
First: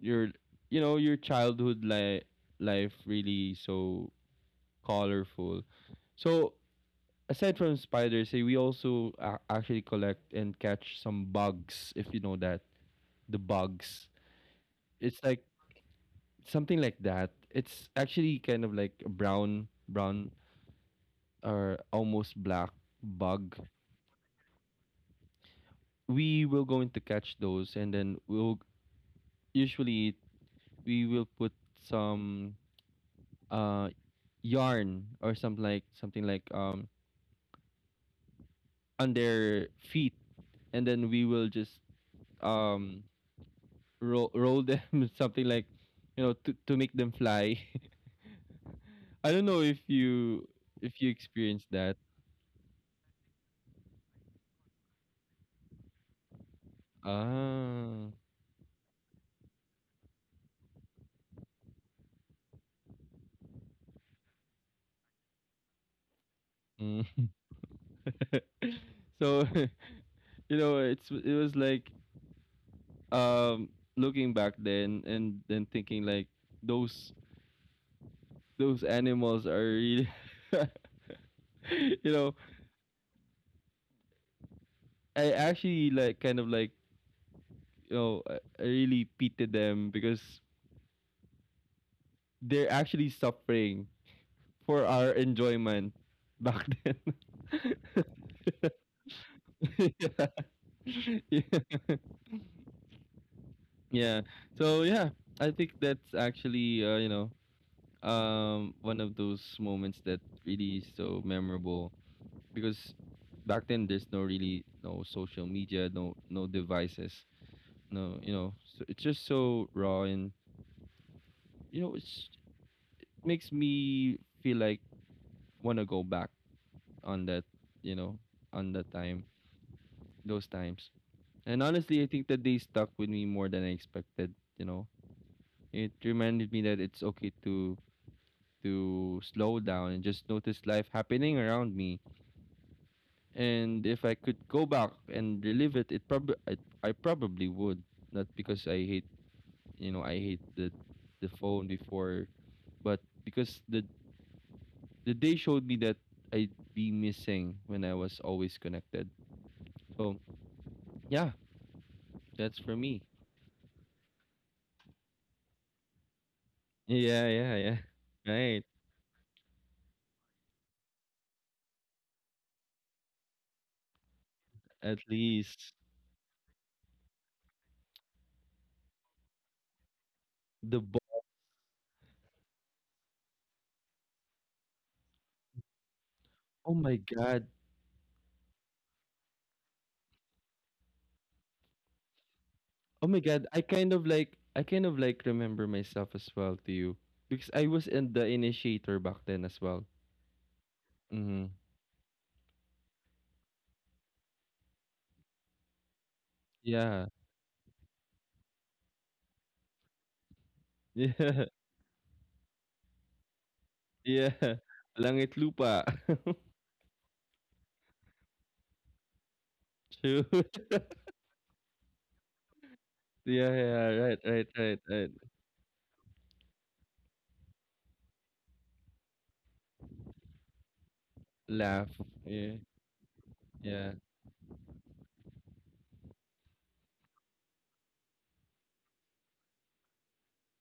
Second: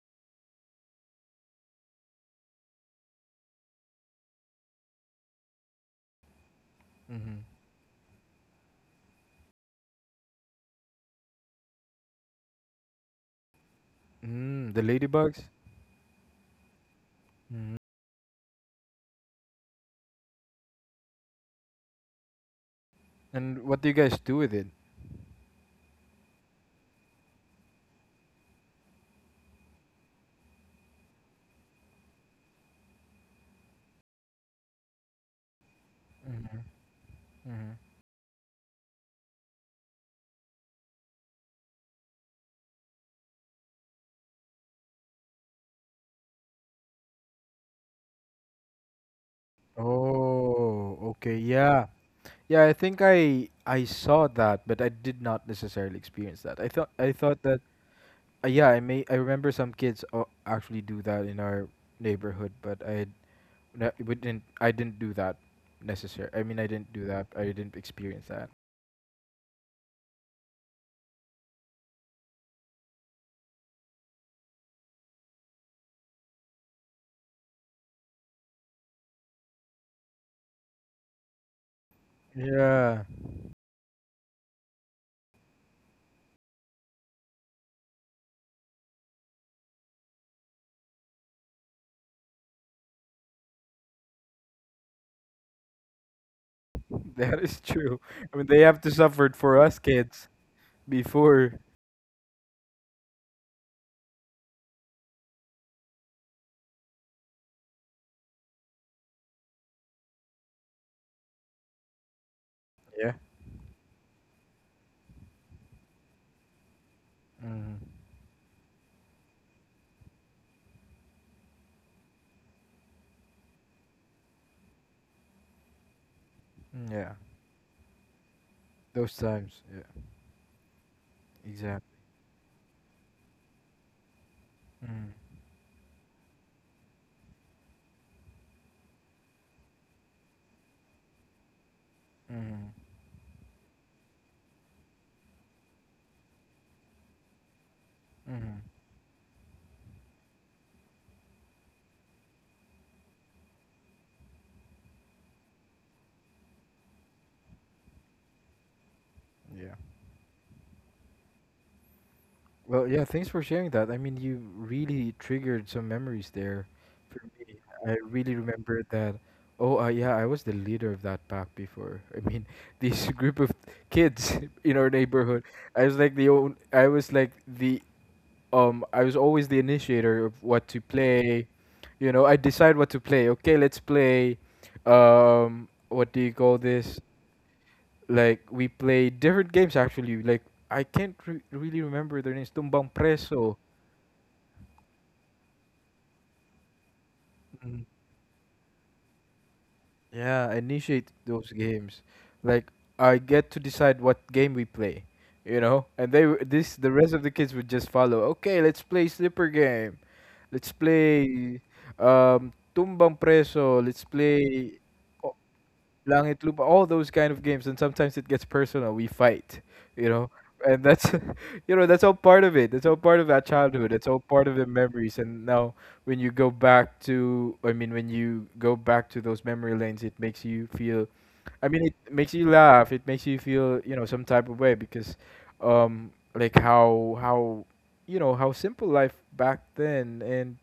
[SPEAKER 2] your your childhood, life really so colorful, so
[SPEAKER 1] Mm-hmm.
[SPEAKER 2] aside from spiders, we also actually collect and catch some bugs, if you know that. The bugs,
[SPEAKER 1] Mm, the
[SPEAKER 2] it's
[SPEAKER 1] ladybugs.
[SPEAKER 2] like something like that,
[SPEAKER 1] Mm-hmm.
[SPEAKER 2] it's actually kind of like a brown or almost black bug.
[SPEAKER 1] And what do you guys do with it?
[SPEAKER 2] We will going to catch those, and then usually we will put some uh yarn or something like,
[SPEAKER 1] Mm-hmm. Mm-hmm.
[SPEAKER 2] on their feet. And then we will just, um roll them. Something like, you know, to make them fly. I don't know if you
[SPEAKER 1] Oh, okay.
[SPEAKER 2] experience
[SPEAKER 1] Yeah.
[SPEAKER 2] that.
[SPEAKER 1] Yeah, I think I saw that, but I did not necessarily experience that. I thought that,
[SPEAKER 2] ah
[SPEAKER 1] yeah, I remember some kids, actually do that in our neighborhood, but I, no, we didn't, I didn't do that necessary. I mean, I didn't do that.
[SPEAKER 2] mm.
[SPEAKER 1] I didn't experience that.
[SPEAKER 2] So you know, it was like, um looking back then and then thinking like those those animals are really you know,
[SPEAKER 1] Yeah.
[SPEAKER 2] I actually like, kind of like, I really pitied them, because they're actually suffering for our enjoyment back then.
[SPEAKER 1] That is true. I mean, they have to suffer for us
[SPEAKER 2] Yeah.
[SPEAKER 1] kids before.
[SPEAKER 2] Yeah, yeah, so yeah, I think that's actually, one of those moments that really is so memorable, because back then there's no really, no social media, no, devices.
[SPEAKER 1] Mhm.
[SPEAKER 2] No, so it's just so raw and, you know, it's, it makes me feel like want to go back
[SPEAKER 1] Mm, yeah,
[SPEAKER 2] on you know, that
[SPEAKER 1] those
[SPEAKER 2] time,
[SPEAKER 1] times. Yeah,
[SPEAKER 2] those times. And
[SPEAKER 1] exactly.
[SPEAKER 2] honestly, I think that they stuck with me more than I expected.
[SPEAKER 1] Mhm.
[SPEAKER 2] It reminded me that it's okay to slow down and just notice life happening around me.
[SPEAKER 1] Mhm.
[SPEAKER 2] And if I could go back and relive it, I probably would. Not
[SPEAKER 1] Mhm.
[SPEAKER 2] because I hate the phone before, but because the day showed me that I'd be missing when I was always connected.
[SPEAKER 1] Yeah.
[SPEAKER 2] So yeah, that's for
[SPEAKER 1] Well, yeah.
[SPEAKER 2] me.
[SPEAKER 1] Thanks for sharing that. I mean, you really triggered some memories there for
[SPEAKER 2] Yeah,
[SPEAKER 1] me.
[SPEAKER 2] yeah, yeah.
[SPEAKER 1] I really
[SPEAKER 2] Right.
[SPEAKER 1] remember that. Oh, yeah. I was the leader of that pack before. I mean, this group of kids in our
[SPEAKER 2] At
[SPEAKER 1] neighborhood.
[SPEAKER 2] least
[SPEAKER 1] I was like the own. I was like the I was always the initiator of what
[SPEAKER 2] the
[SPEAKER 1] to
[SPEAKER 2] bo-
[SPEAKER 1] play. You know, I decide what to play. Okay, let's play, what do you call
[SPEAKER 2] oh my
[SPEAKER 1] this?
[SPEAKER 2] god.
[SPEAKER 1] Like we play different games actually. Like I can't really remember their names. Tumbang
[SPEAKER 2] Oh my god.
[SPEAKER 1] Preso.
[SPEAKER 2] I kind of like remember myself as well to you, because I was in the initiator back then as well.
[SPEAKER 1] Yeah, I initiate
[SPEAKER 2] Mm-hmm.
[SPEAKER 1] those games. Like I get to decide what game we play, you know? And they w- this the
[SPEAKER 2] Yeah.
[SPEAKER 1] rest of the kids would just follow. Okay, let's play slipper game. Let's play tumbang preso. Let's
[SPEAKER 2] Yeah. Yeah.
[SPEAKER 1] play. Oh,
[SPEAKER 2] Langit lupa.
[SPEAKER 1] Langit Lupa, all those kind of games, and sometimes it gets personal. We fight, you
[SPEAKER 2] True.
[SPEAKER 1] know, and that's, that's all part of it. That's all part of that
[SPEAKER 2] Yeah, yeah,
[SPEAKER 1] childhood. That's
[SPEAKER 2] right,
[SPEAKER 1] all part
[SPEAKER 2] right,
[SPEAKER 1] of the
[SPEAKER 2] right, right.
[SPEAKER 1] memories. And now, when you go back to, I mean, when you go back to those memory lanes, it makes you feel. I mean, it
[SPEAKER 2] Laugh.
[SPEAKER 1] makes you
[SPEAKER 2] Yeah.
[SPEAKER 1] laugh. It makes you feel,
[SPEAKER 2] Yeah.
[SPEAKER 1] you know, some type of way because, like, how simple life back then, and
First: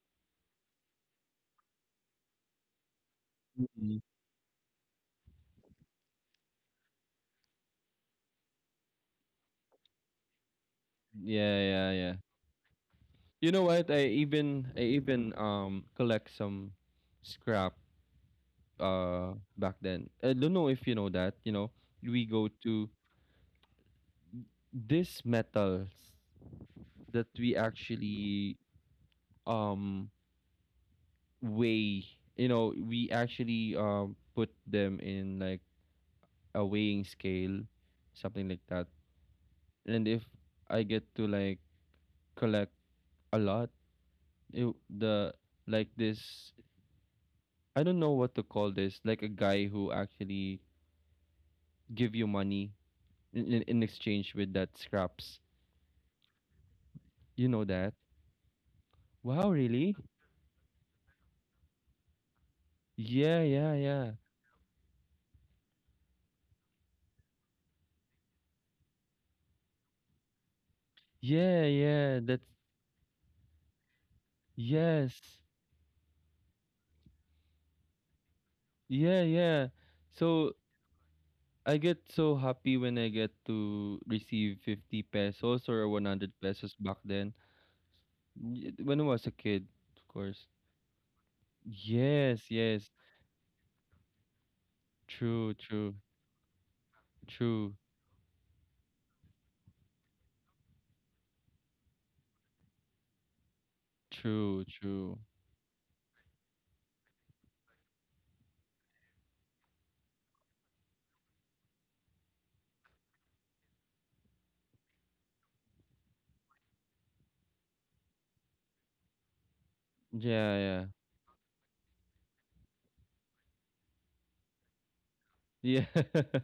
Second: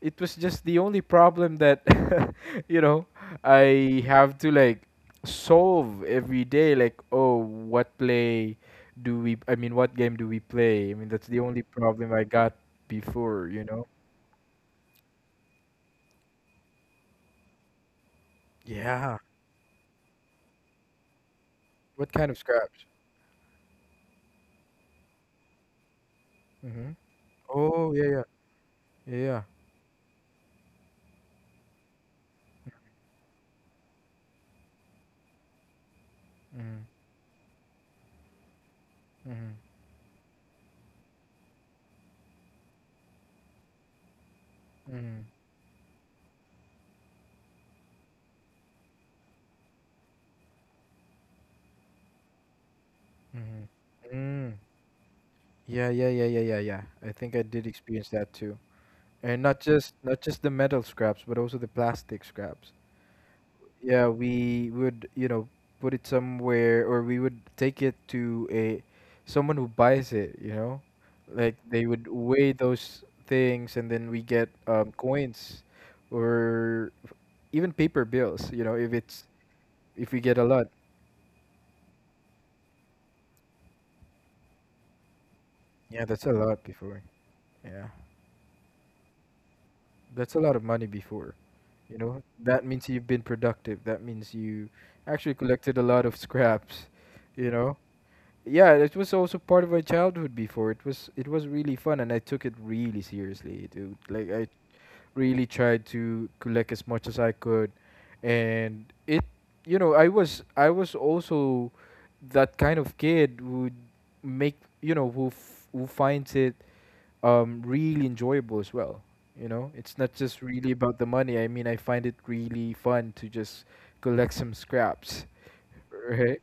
[SPEAKER 1] it was just the only problem that, you know,
[SPEAKER 2] Mhm.
[SPEAKER 1] I have to like solve every day, like, oh, what, play do we I mean, what game do we play? I mean, that's the
[SPEAKER 2] Yeah,
[SPEAKER 1] only
[SPEAKER 2] yeah,
[SPEAKER 1] problem
[SPEAKER 2] yeah.
[SPEAKER 1] I got before
[SPEAKER 2] You know
[SPEAKER 1] you know
[SPEAKER 2] what? I even collect some scrap,
[SPEAKER 1] Yeah,
[SPEAKER 2] back then. I don't know if you know that. You know,
[SPEAKER 1] what
[SPEAKER 2] we
[SPEAKER 1] kind of
[SPEAKER 2] go
[SPEAKER 1] scraps?
[SPEAKER 2] to these metals
[SPEAKER 1] Mm-hmm.
[SPEAKER 2] that we
[SPEAKER 1] Oh, yeah, yeah,
[SPEAKER 2] actually,
[SPEAKER 1] yeah, yeah.
[SPEAKER 2] um weigh, you know, we actually, put them in like a
[SPEAKER 1] Mm-hmm.
[SPEAKER 2] weighing scale, something like that.
[SPEAKER 1] Mm-hmm.
[SPEAKER 2] And if I get to like collect a lot, it,
[SPEAKER 1] Mm-hmm.
[SPEAKER 2] the like this I don't know what to call this, like a guy who actually give you money in
[SPEAKER 1] Mm-hmm.
[SPEAKER 2] exchange
[SPEAKER 1] Mm.
[SPEAKER 2] with that scraps.
[SPEAKER 1] Yeah, yeah, yeah, yeah, yeah, yeah, I think I
[SPEAKER 2] You know
[SPEAKER 1] did
[SPEAKER 2] that?
[SPEAKER 1] experience that too, and
[SPEAKER 2] Wow,
[SPEAKER 1] not just
[SPEAKER 2] really?
[SPEAKER 1] not just the metal scraps but also the plastic scraps.
[SPEAKER 2] Yeah, yeah,
[SPEAKER 1] Yeah,
[SPEAKER 2] yeah.
[SPEAKER 1] we would, you know, put it somewhere, or we would take it to a someone who buys it, you know, like
[SPEAKER 2] Yeah,
[SPEAKER 1] they would
[SPEAKER 2] yeah. That's
[SPEAKER 1] weigh those things, and then we get,
[SPEAKER 2] yes.
[SPEAKER 1] coins, or even paper bills, you know if
[SPEAKER 2] Yeah,
[SPEAKER 1] it's
[SPEAKER 2] yeah.
[SPEAKER 1] if we get a
[SPEAKER 2] So
[SPEAKER 1] lot.
[SPEAKER 2] I get so happy when I get to receive 50 pesos or
[SPEAKER 1] Yeah, that's
[SPEAKER 2] 100
[SPEAKER 1] a lot
[SPEAKER 2] pesos back
[SPEAKER 1] before.
[SPEAKER 2] then.
[SPEAKER 1] Yeah,
[SPEAKER 2] When I was a kid, of
[SPEAKER 1] that's a
[SPEAKER 2] course.
[SPEAKER 1] lot of money before, you know,
[SPEAKER 2] Yes,
[SPEAKER 1] that means
[SPEAKER 2] yes.
[SPEAKER 1] you've been productive, that means you actually
[SPEAKER 2] True,
[SPEAKER 1] collected a
[SPEAKER 2] true,
[SPEAKER 1] lot of scraps, you
[SPEAKER 2] true,
[SPEAKER 1] know. Yeah, it was also part of my childhood before. It was really fun, and I took it really seriously, dude. Like I
[SPEAKER 2] true, true.
[SPEAKER 1] really tried to collect as much as I could, and, it, you know, I was also that kind of kid who, make you know who f- who finds it really enjoyable as well. You know, it's not just really
[SPEAKER 2] Yeah,
[SPEAKER 1] about the money. I mean, I find it really fun to just collect some scraps,
[SPEAKER 2] yeah. Yeah.
[SPEAKER 1] right?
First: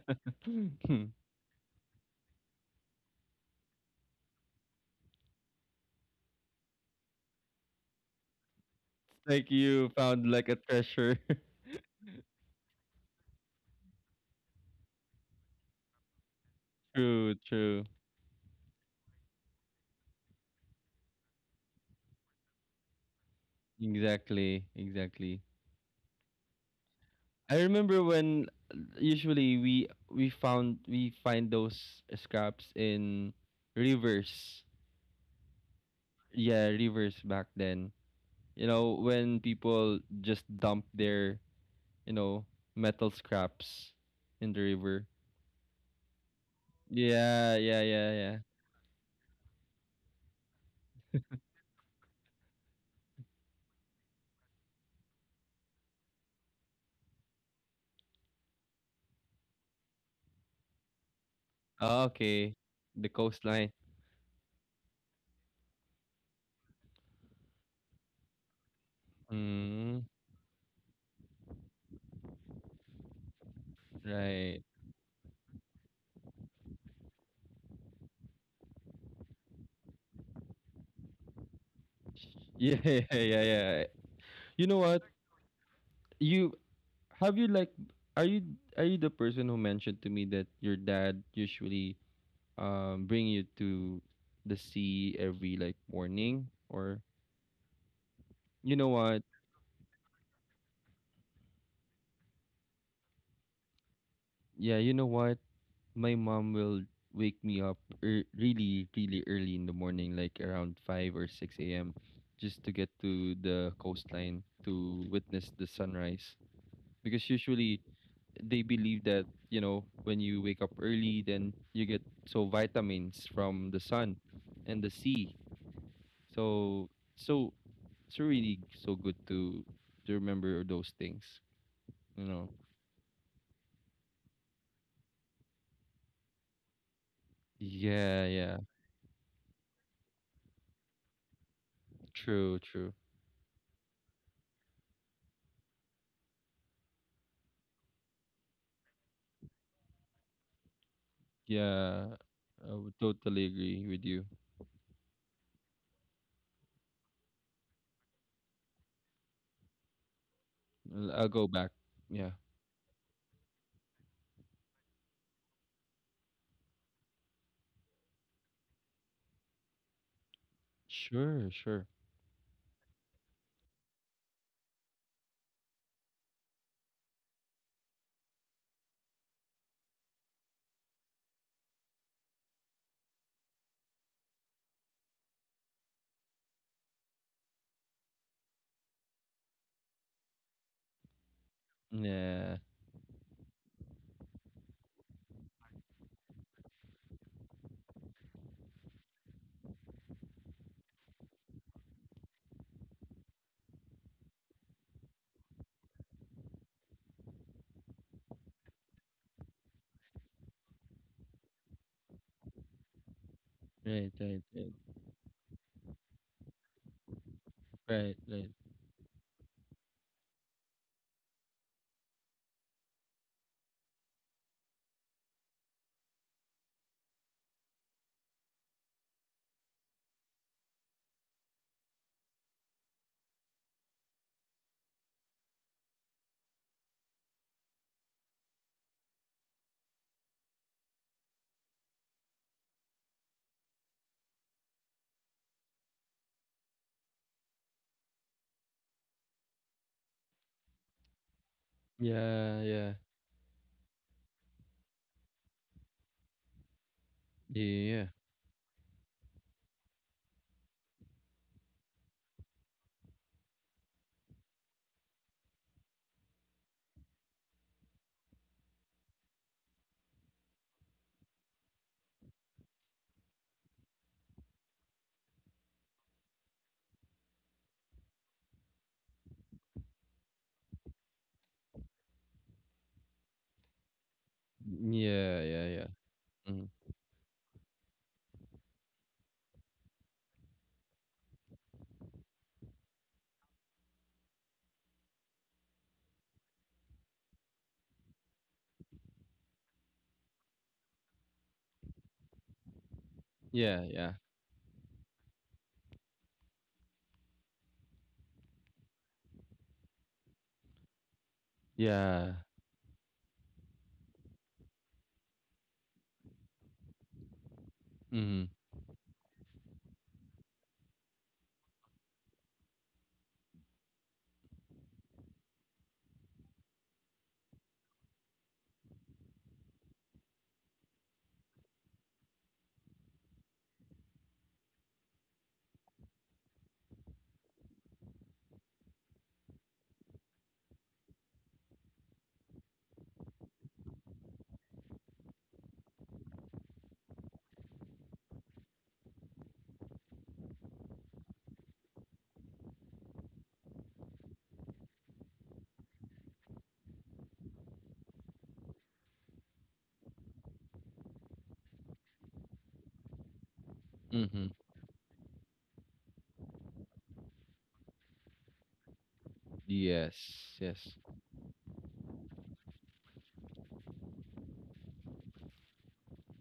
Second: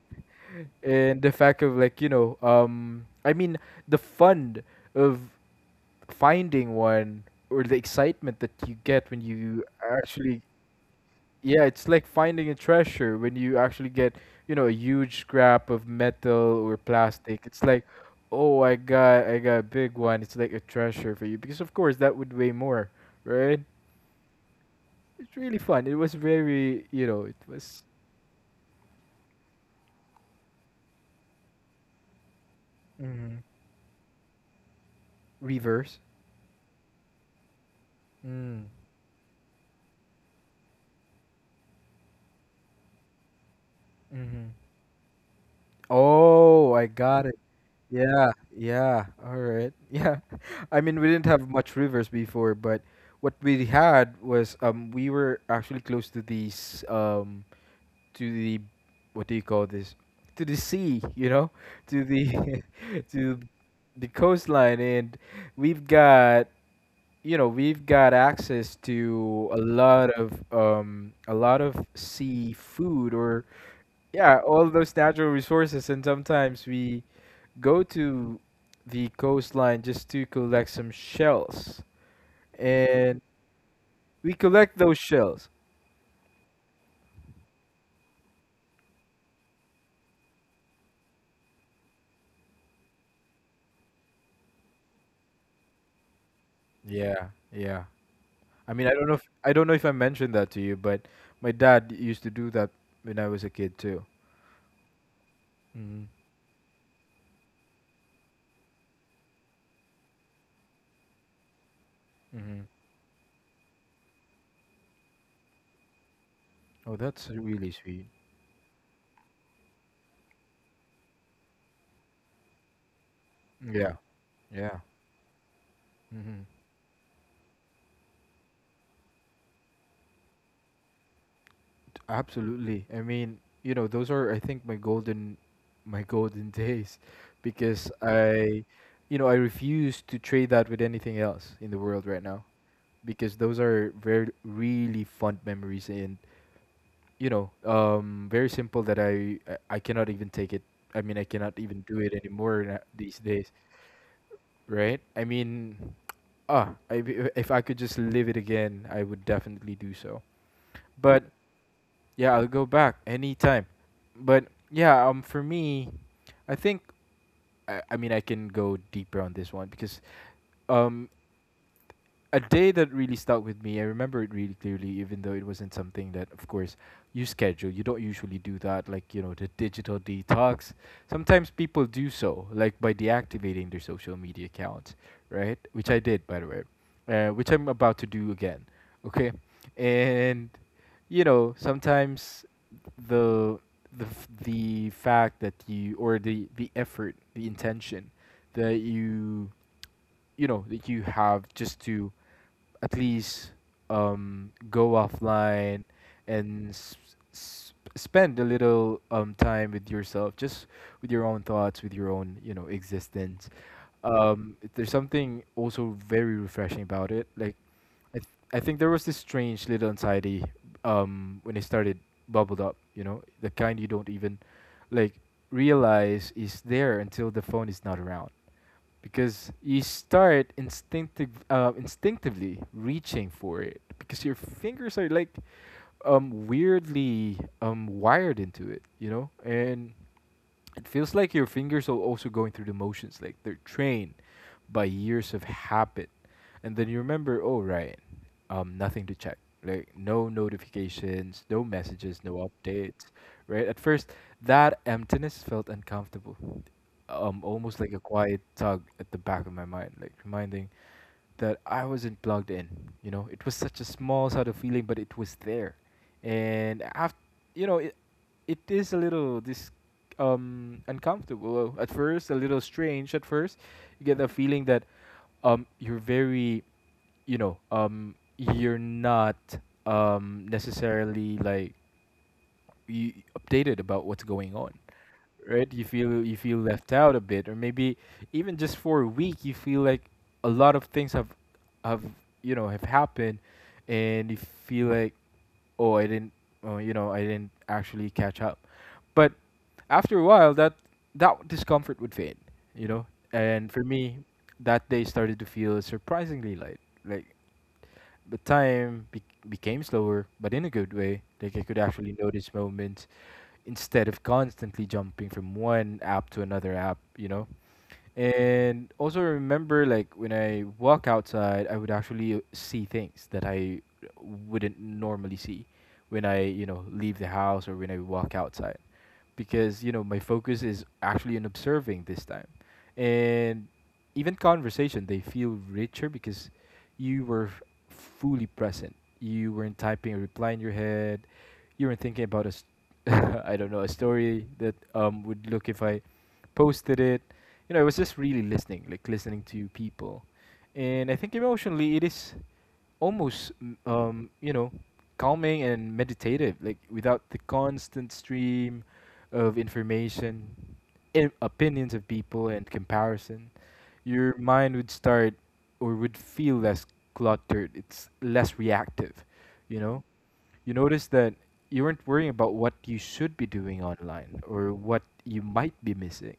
[SPEAKER 1] And the fact of, like, you know, I mean, the fun of finding one, or the excitement that you get when
[SPEAKER 2] Like
[SPEAKER 1] you
[SPEAKER 2] you found
[SPEAKER 1] actually,
[SPEAKER 2] like a treasure.
[SPEAKER 1] yeah, it's like finding a treasure when you actually get, you know, a huge scrap of metal or
[SPEAKER 2] True,
[SPEAKER 1] plastic. It's
[SPEAKER 2] true.
[SPEAKER 1] like, oh, I got a big one. It's like a treasure for you because, of course, that would weigh more, right?
[SPEAKER 2] Exactly,
[SPEAKER 1] It's
[SPEAKER 2] exactly.
[SPEAKER 1] really fun. It was very you know it
[SPEAKER 2] I
[SPEAKER 1] was
[SPEAKER 2] remember when, usually we find those scraps in
[SPEAKER 1] Mm-hmm.
[SPEAKER 2] rivers.
[SPEAKER 1] Reverse.
[SPEAKER 2] Yeah, rivers back then.
[SPEAKER 1] Mm-hmm.
[SPEAKER 2] You know, when people just dump their, you know, metal scraps in the river.
[SPEAKER 1] Oh, I got it.
[SPEAKER 2] Yeah, yeah, yeah,
[SPEAKER 1] Yeah,
[SPEAKER 2] yeah.
[SPEAKER 1] yeah. All right. Yeah. I mean, we didn't have much rivers before, but what we had was, we were actually close to these, to the, what do you call this? To the sea, you know?
[SPEAKER 2] Ah,
[SPEAKER 1] To
[SPEAKER 2] okay.
[SPEAKER 1] the
[SPEAKER 2] The
[SPEAKER 1] to
[SPEAKER 2] coastline.
[SPEAKER 1] the coastline, and we've got we've got access to a
[SPEAKER 2] Mm,
[SPEAKER 1] lot of um a lot of seafood, or yeah,
[SPEAKER 2] right.
[SPEAKER 1] all those natural resources, and sometimes we go to the coastline just to collect some shells.
[SPEAKER 2] Yeah, yeah,
[SPEAKER 1] And
[SPEAKER 2] yeah, yeah.
[SPEAKER 1] we
[SPEAKER 2] You
[SPEAKER 1] collect
[SPEAKER 2] know
[SPEAKER 1] those
[SPEAKER 2] what?
[SPEAKER 1] shells.
[SPEAKER 2] You have you like are you are you the person who mentioned to me that your dad usually, bring you to the sea every like morning, or
[SPEAKER 1] Yeah, yeah. I
[SPEAKER 2] you
[SPEAKER 1] mean,
[SPEAKER 2] know
[SPEAKER 1] I don't know
[SPEAKER 2] what
[SPEAKER 1] if I don't know if I mentioned that to you, but my dad used to do that when I was a kid too.
[SPEAKER 2] yeah, you know what,
[SPEAKER 1] Hmm.
[SPEAKER 2] my mom will wake me up, really really early in the morning, like around 5 or 6 a.m, just
[SPEAKER 1] Hmm.
[SPEAKER 2] to get to the coastline to witness the sunrise.
[SPEAKER 1] Oh,
[SPEAKER 2] Because
[SPEAKER 1] that's really
[SPEAKER 2] usually
[SPEAKER 1] sweet.
[SPEAKER 2] they believe that, you know, when you wake up early, then you get so vitamins from the
[SPEAKER 1] Yeah,
[SPEAKER 2] sun and
[SPEAKER 1] yeah.
[SPEAKER 2] the sea.
[SPEAKER 1] Hmm.
[SPEAKER 2] So, so it's really so good to remember those things, you know.
[SPEAKER 1] Absolutely. I mean, you know, those are, I think, my golden, my golden days, because,
[SPEAKER 2] Yeah, yeah.
[SPEAKER 1] I refuse to trade that with anything else in the world right now.
[SPEAKER 2] True, true.
[SPEAKER 1] Because those are very really fond memories, and, very simple, that I cannot even take it. I mean, I cannot even do
[SPEAKER 2] Yeah,
[SPEAKER 1] it anymore,
[SPEAKER 2] I would
[SPEAKER 1] these
[SPEAKER 2] totally
[SPEAKER 1] days,
[SPEAKER 2] agree with you.
[SPEAKER 1] right? I mean, ah I, if I could just live it again, I would definitely do so. But
[SPEAKER 2] I'll go back. Yeah.
[SPEAKER 1] yeah, I'll go back anytime. But yeah, for me, I think, I mean, I can go deeper on this one because, um
[SPEAKER 2] Sure, sure.
[SPEAKER 1] a day that really stuck with me, I remember it really clearly, even though it wasn't something that, of course, you schedule. You don't usually do that, like, you know, the digital detox. Sometimes people do so, like by deactivating their social media accounts, right? Which I did, by the way, which I'm about to do again, okay? And, you know, sometimes
[SPEAKER 2] Yeah.
[SPEAKER 1] the. the fact that you, or the effort, the intention that you that you have, just to at least, go offline and spend a little, time with yourself, just with your own thoughts, with your own, existence.
[SPEAKER 2] Right, right, right,
[SPEAKER 1] There's something also very refreshing about it. Like,
[SPEAKER 2] right, right.
[SPEAKER 1] I think there was this strange little anxiety, when it started, bubbled up. You know, the kind you don't even, like, realize is there until the phone is not around, because you start instinctively reaching for it, because your fingers are like, weirdly, wired into it, and it feels like your fingers are also going through the motions, like they're trained by years of habit. And then you remember, oh, right, nothing to check, like, no notifications, no messages, no
[SPEAKER 2] Yeah, yeah,
[SPEAKER 1] updates, right? At first, that emptiness felt uncomfortable,
[SPEAKER 2] yeah,
[SPEAKER 1] almost like a
[SPEAKER 2] yeah,
[SPEAKER 1] quiet tug at the back of my mind, like reminding, that I wasn't plugged in. You know, it was such a small sort of feeling, but it was there. And after, you know, it is a little this uncomfortable at first, a little strange at first. You get the feeling that, um you're very, you're not necessarily like you updated about what's going on,
[SPEAKER 2] yeah, yeah,
[SPEAKER 1] right?
[SPEAKER 2] yeah.
[SPEAKER 1] You feel,
[SPEAKER 2] Mhm.
[SPEAKER 1] left out a bit, or maybe even just for a week, you feel like a lot of things have have happened, and you feel like, oh I didn't oh, I didn't actually catch up, but after a while that, discomfort would fade, you know. And
[SPEAKER 2] Yeah,
[SPEAKER 1] for
[SPEAKER 2] yeah.
[SPEAKER 1] me, that day started to feel surprisingly light, like the time, became slower, but in a good way. Like I could actually
[SPEAKER 2] Yeah.
[SPEAKER 1] notice moments instead of constantly jumping from one app to another app, you know?
[SPEAKER 2] Mm.
[SPEAKER 1] And also remember, like, when I walk outside, I would actually see things that I wouldn't normally see when I, you know, leave the house or when I walk outside because you know my focus is actually in observing this time. And even conversation they feel richer because you were f- fully present you weren't typing a reply in your head. You weren't thinking about I don't know, a story that would look if I posted it. You know, I was just really listening, like listening to people. And I think emotionally it is almost you know, calming and meditative, like without the constant stream of information, opinions of people and comparison. Your
[SPEAKER 2] Mm.
[SPEAKER 1] mind would start, or would feel less cluttered. It's less reactive, you know.
[SPEAKER 2] Yes.
[SPEAKER 1] You
[SPEAKER 2] Yes.
[SPEAKER 1] notice that you weren't worrying about what you should be doing online or what you might be missing.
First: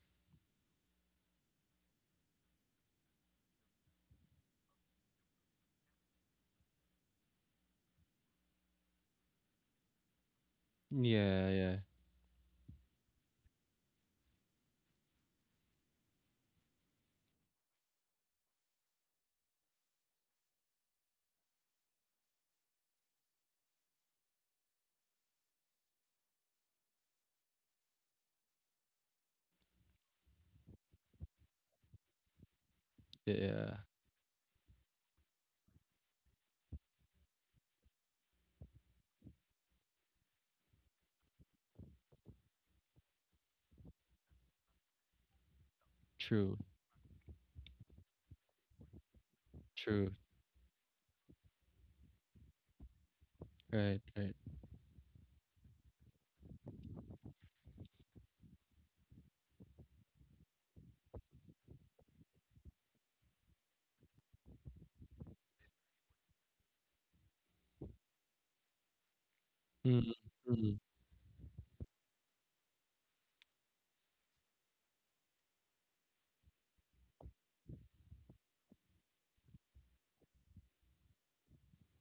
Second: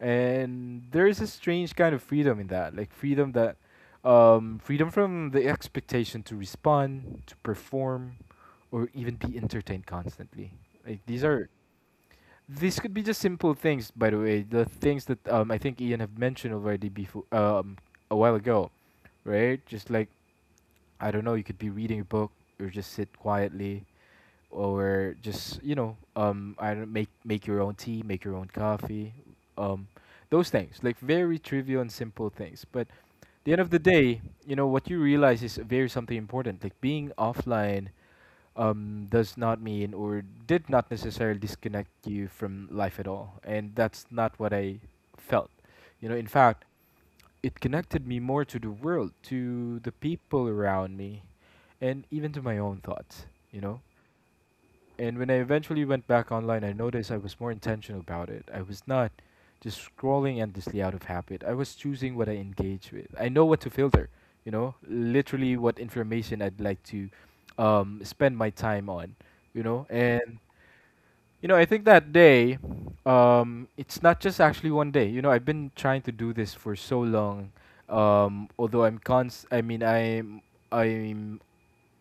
[SPEAKER 1] And there is a strange kind of freedom in that, like freedom that freedom from the expectation to respond, to perform, or even be entertained constantly. Like these are,
[SPEAKER 2] Yeah. Yeah.
[SPEAKER 1] these could be just simple things, by the way, the things that I think Ian have mentioned already before, a while ago, right? Just like, I don't know, you could be reading a book, or just sit quietly, or just, you know, I don't make your own tea, make your own coffee, um those things, like very trivial and simple things. But
[SPEAKER 2] Yeah.
[SPEAKER 1] the end
[SPEAKER 2] Yeah.
[SPEAKER 1] of the day, you know what you realize is very something important. Like being offline does not mean or did not necessarily disconnect you from life at all, and that's not what I felt. You know, in
[SPEAKER 2] True.
[SPEAKER 1] fact, it connected me more to the world, to the
[SPEAKER 2] True.
[SPEAKER 1] people around me, and even to my own thoughts. You know,
[SPEAKER 2] Right. Right.
[SPEAKER 1] and when I eventually went back online, I noticed I was more intentional about it. I was not just scrolling endlessly out of habit. I was choosing what I engage with. I know what to filter, you know, literally what information I'd like to spend my time on, you know.
[SPEAKER 2] Mm.
[SPEAKER 1] And,
[SPEAKER 2] Mm.
[SPEAKER 1] you know, I think that day, it's not just actually one day. You know, I've been trying to do this for so long. I mean, I'm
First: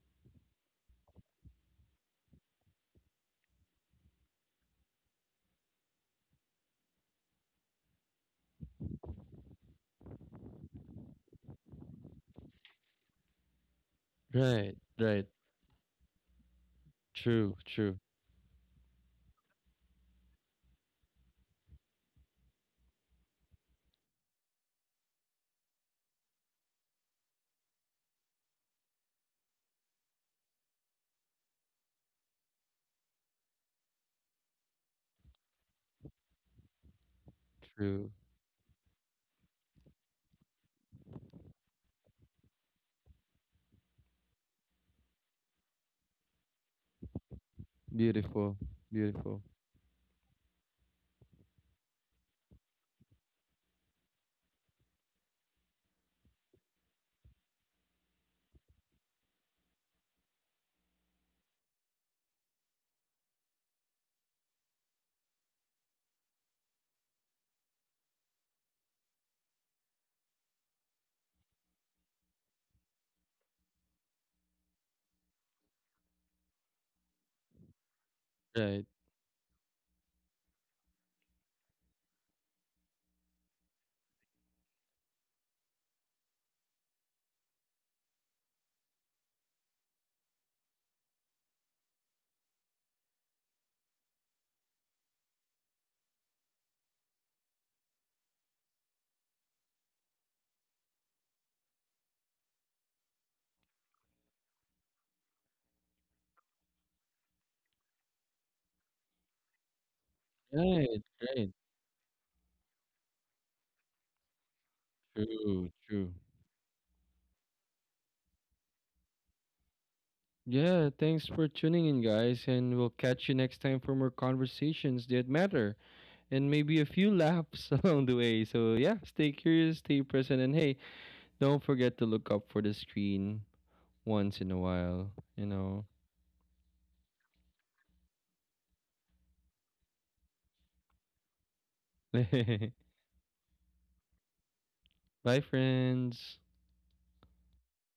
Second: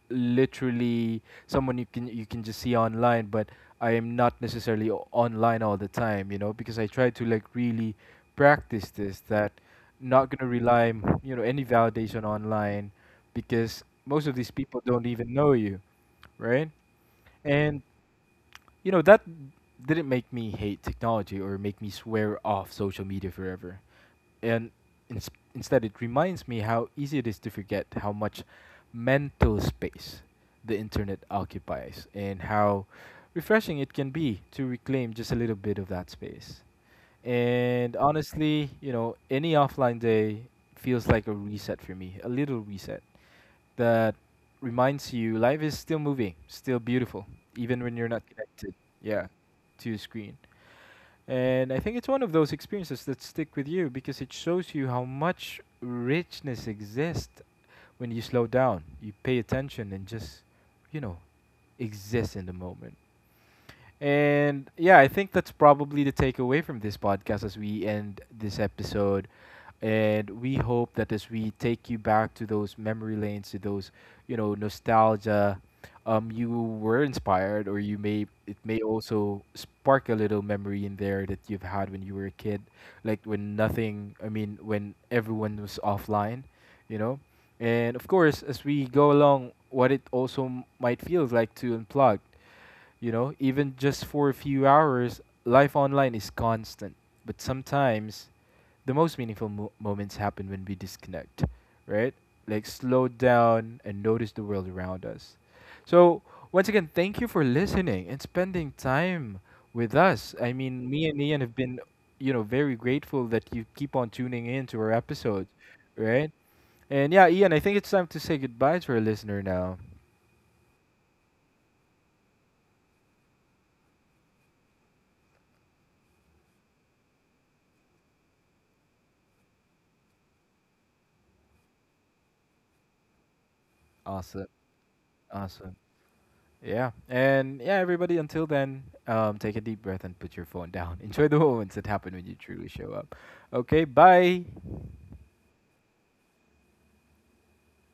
[SPEAKER 1] literally someone you can just see online, but I am not necessarily online all the time, you know, because I try to, like, really practice this, that not going to rely you know any validation online, because most of these
[SPEAKER 2] Right.
[SPEAKER 1] people don't
[SPEAKER 2] Right.
[SPEAKER 1] even know you, right?
[SPEAKER 2] True.
[SPEAKER 1] And
[SPEAKER 2] True.
[SPEAKER 1] you know that didn't make me hate technology or make me swear off social media forever. And instead it reminds me how easy it is to forget how much mental space the internet occupies, and how refreshing it can be to reclaim just a little bit of that space. And
[SPEAKER 2] True.
[SPEAKER 1] honestly, you know, any offline day feels like a reset for me, a little reset that reminds you life is still moving, still beautiful, even when you're not
[SPEAKER 2] Beautiful.
[SPEAKER 1] connected. Yeah,
[SPEAKER 2] Beautiful.
[SPEAKER 1] to a screen. And I think it's one of those experiences that stick with you because it shows you how much richness exists when you slow down, you pay attention, and just, you know, exist in the moment. And yeah, I think that's probably the takeaway from this podcast as we end this episode. And we hope that as we take you back to those memory lanes, to those, you know, nostalgia, you were inspired, or you may, it may
[SPEAKER 2] Right.
[SPEAKER 1] also spark a little memory in there that you've had when you were a kid, like when nothing, I mean, when everyone was offline, you know. And of course, as we go along, what it also might feel like to unplug, you know, even just for a few hours, life online is constant. But sometimes the most meaningful moments happen when we disconnect, right? Like slow down and notice the world around us. So, once again, thank you for listening and spending time with us. I mean,
[SPEAKER 2] Right.
[SPEAKER 1] me and Ian have
[SPEAKER 2] Right.
[SPEAKER 1] been, you know, very grateful that you keep on tuning in to our episodes,
[SPEAKER 2] True. True.
[SPEAKER 1] right? And yeah, Ian, I think it's time to say goodbye to our listener now.
[SPEAKER 2] Yeah. Thanks for tuning in, guys, and we'll catch you next time for more conversations that matter and maybe a few laughs along the way. So yeah, stay curious, stay present, and hey, don't forget to look up for the screen once
[SPEAKER 1] Awesome.
[SPEAKER 2] in a while, you
[SPEAKER 1] Awesome.
[SPEAKER 2] know.
[SPEAKER 1] Yeah. And yeah, everybody, until then, take a deep breath and put your phone down. Enjoy the moments that happen when you truly show up. Okay, bye.
[SPEAKER 2] Bye, friends.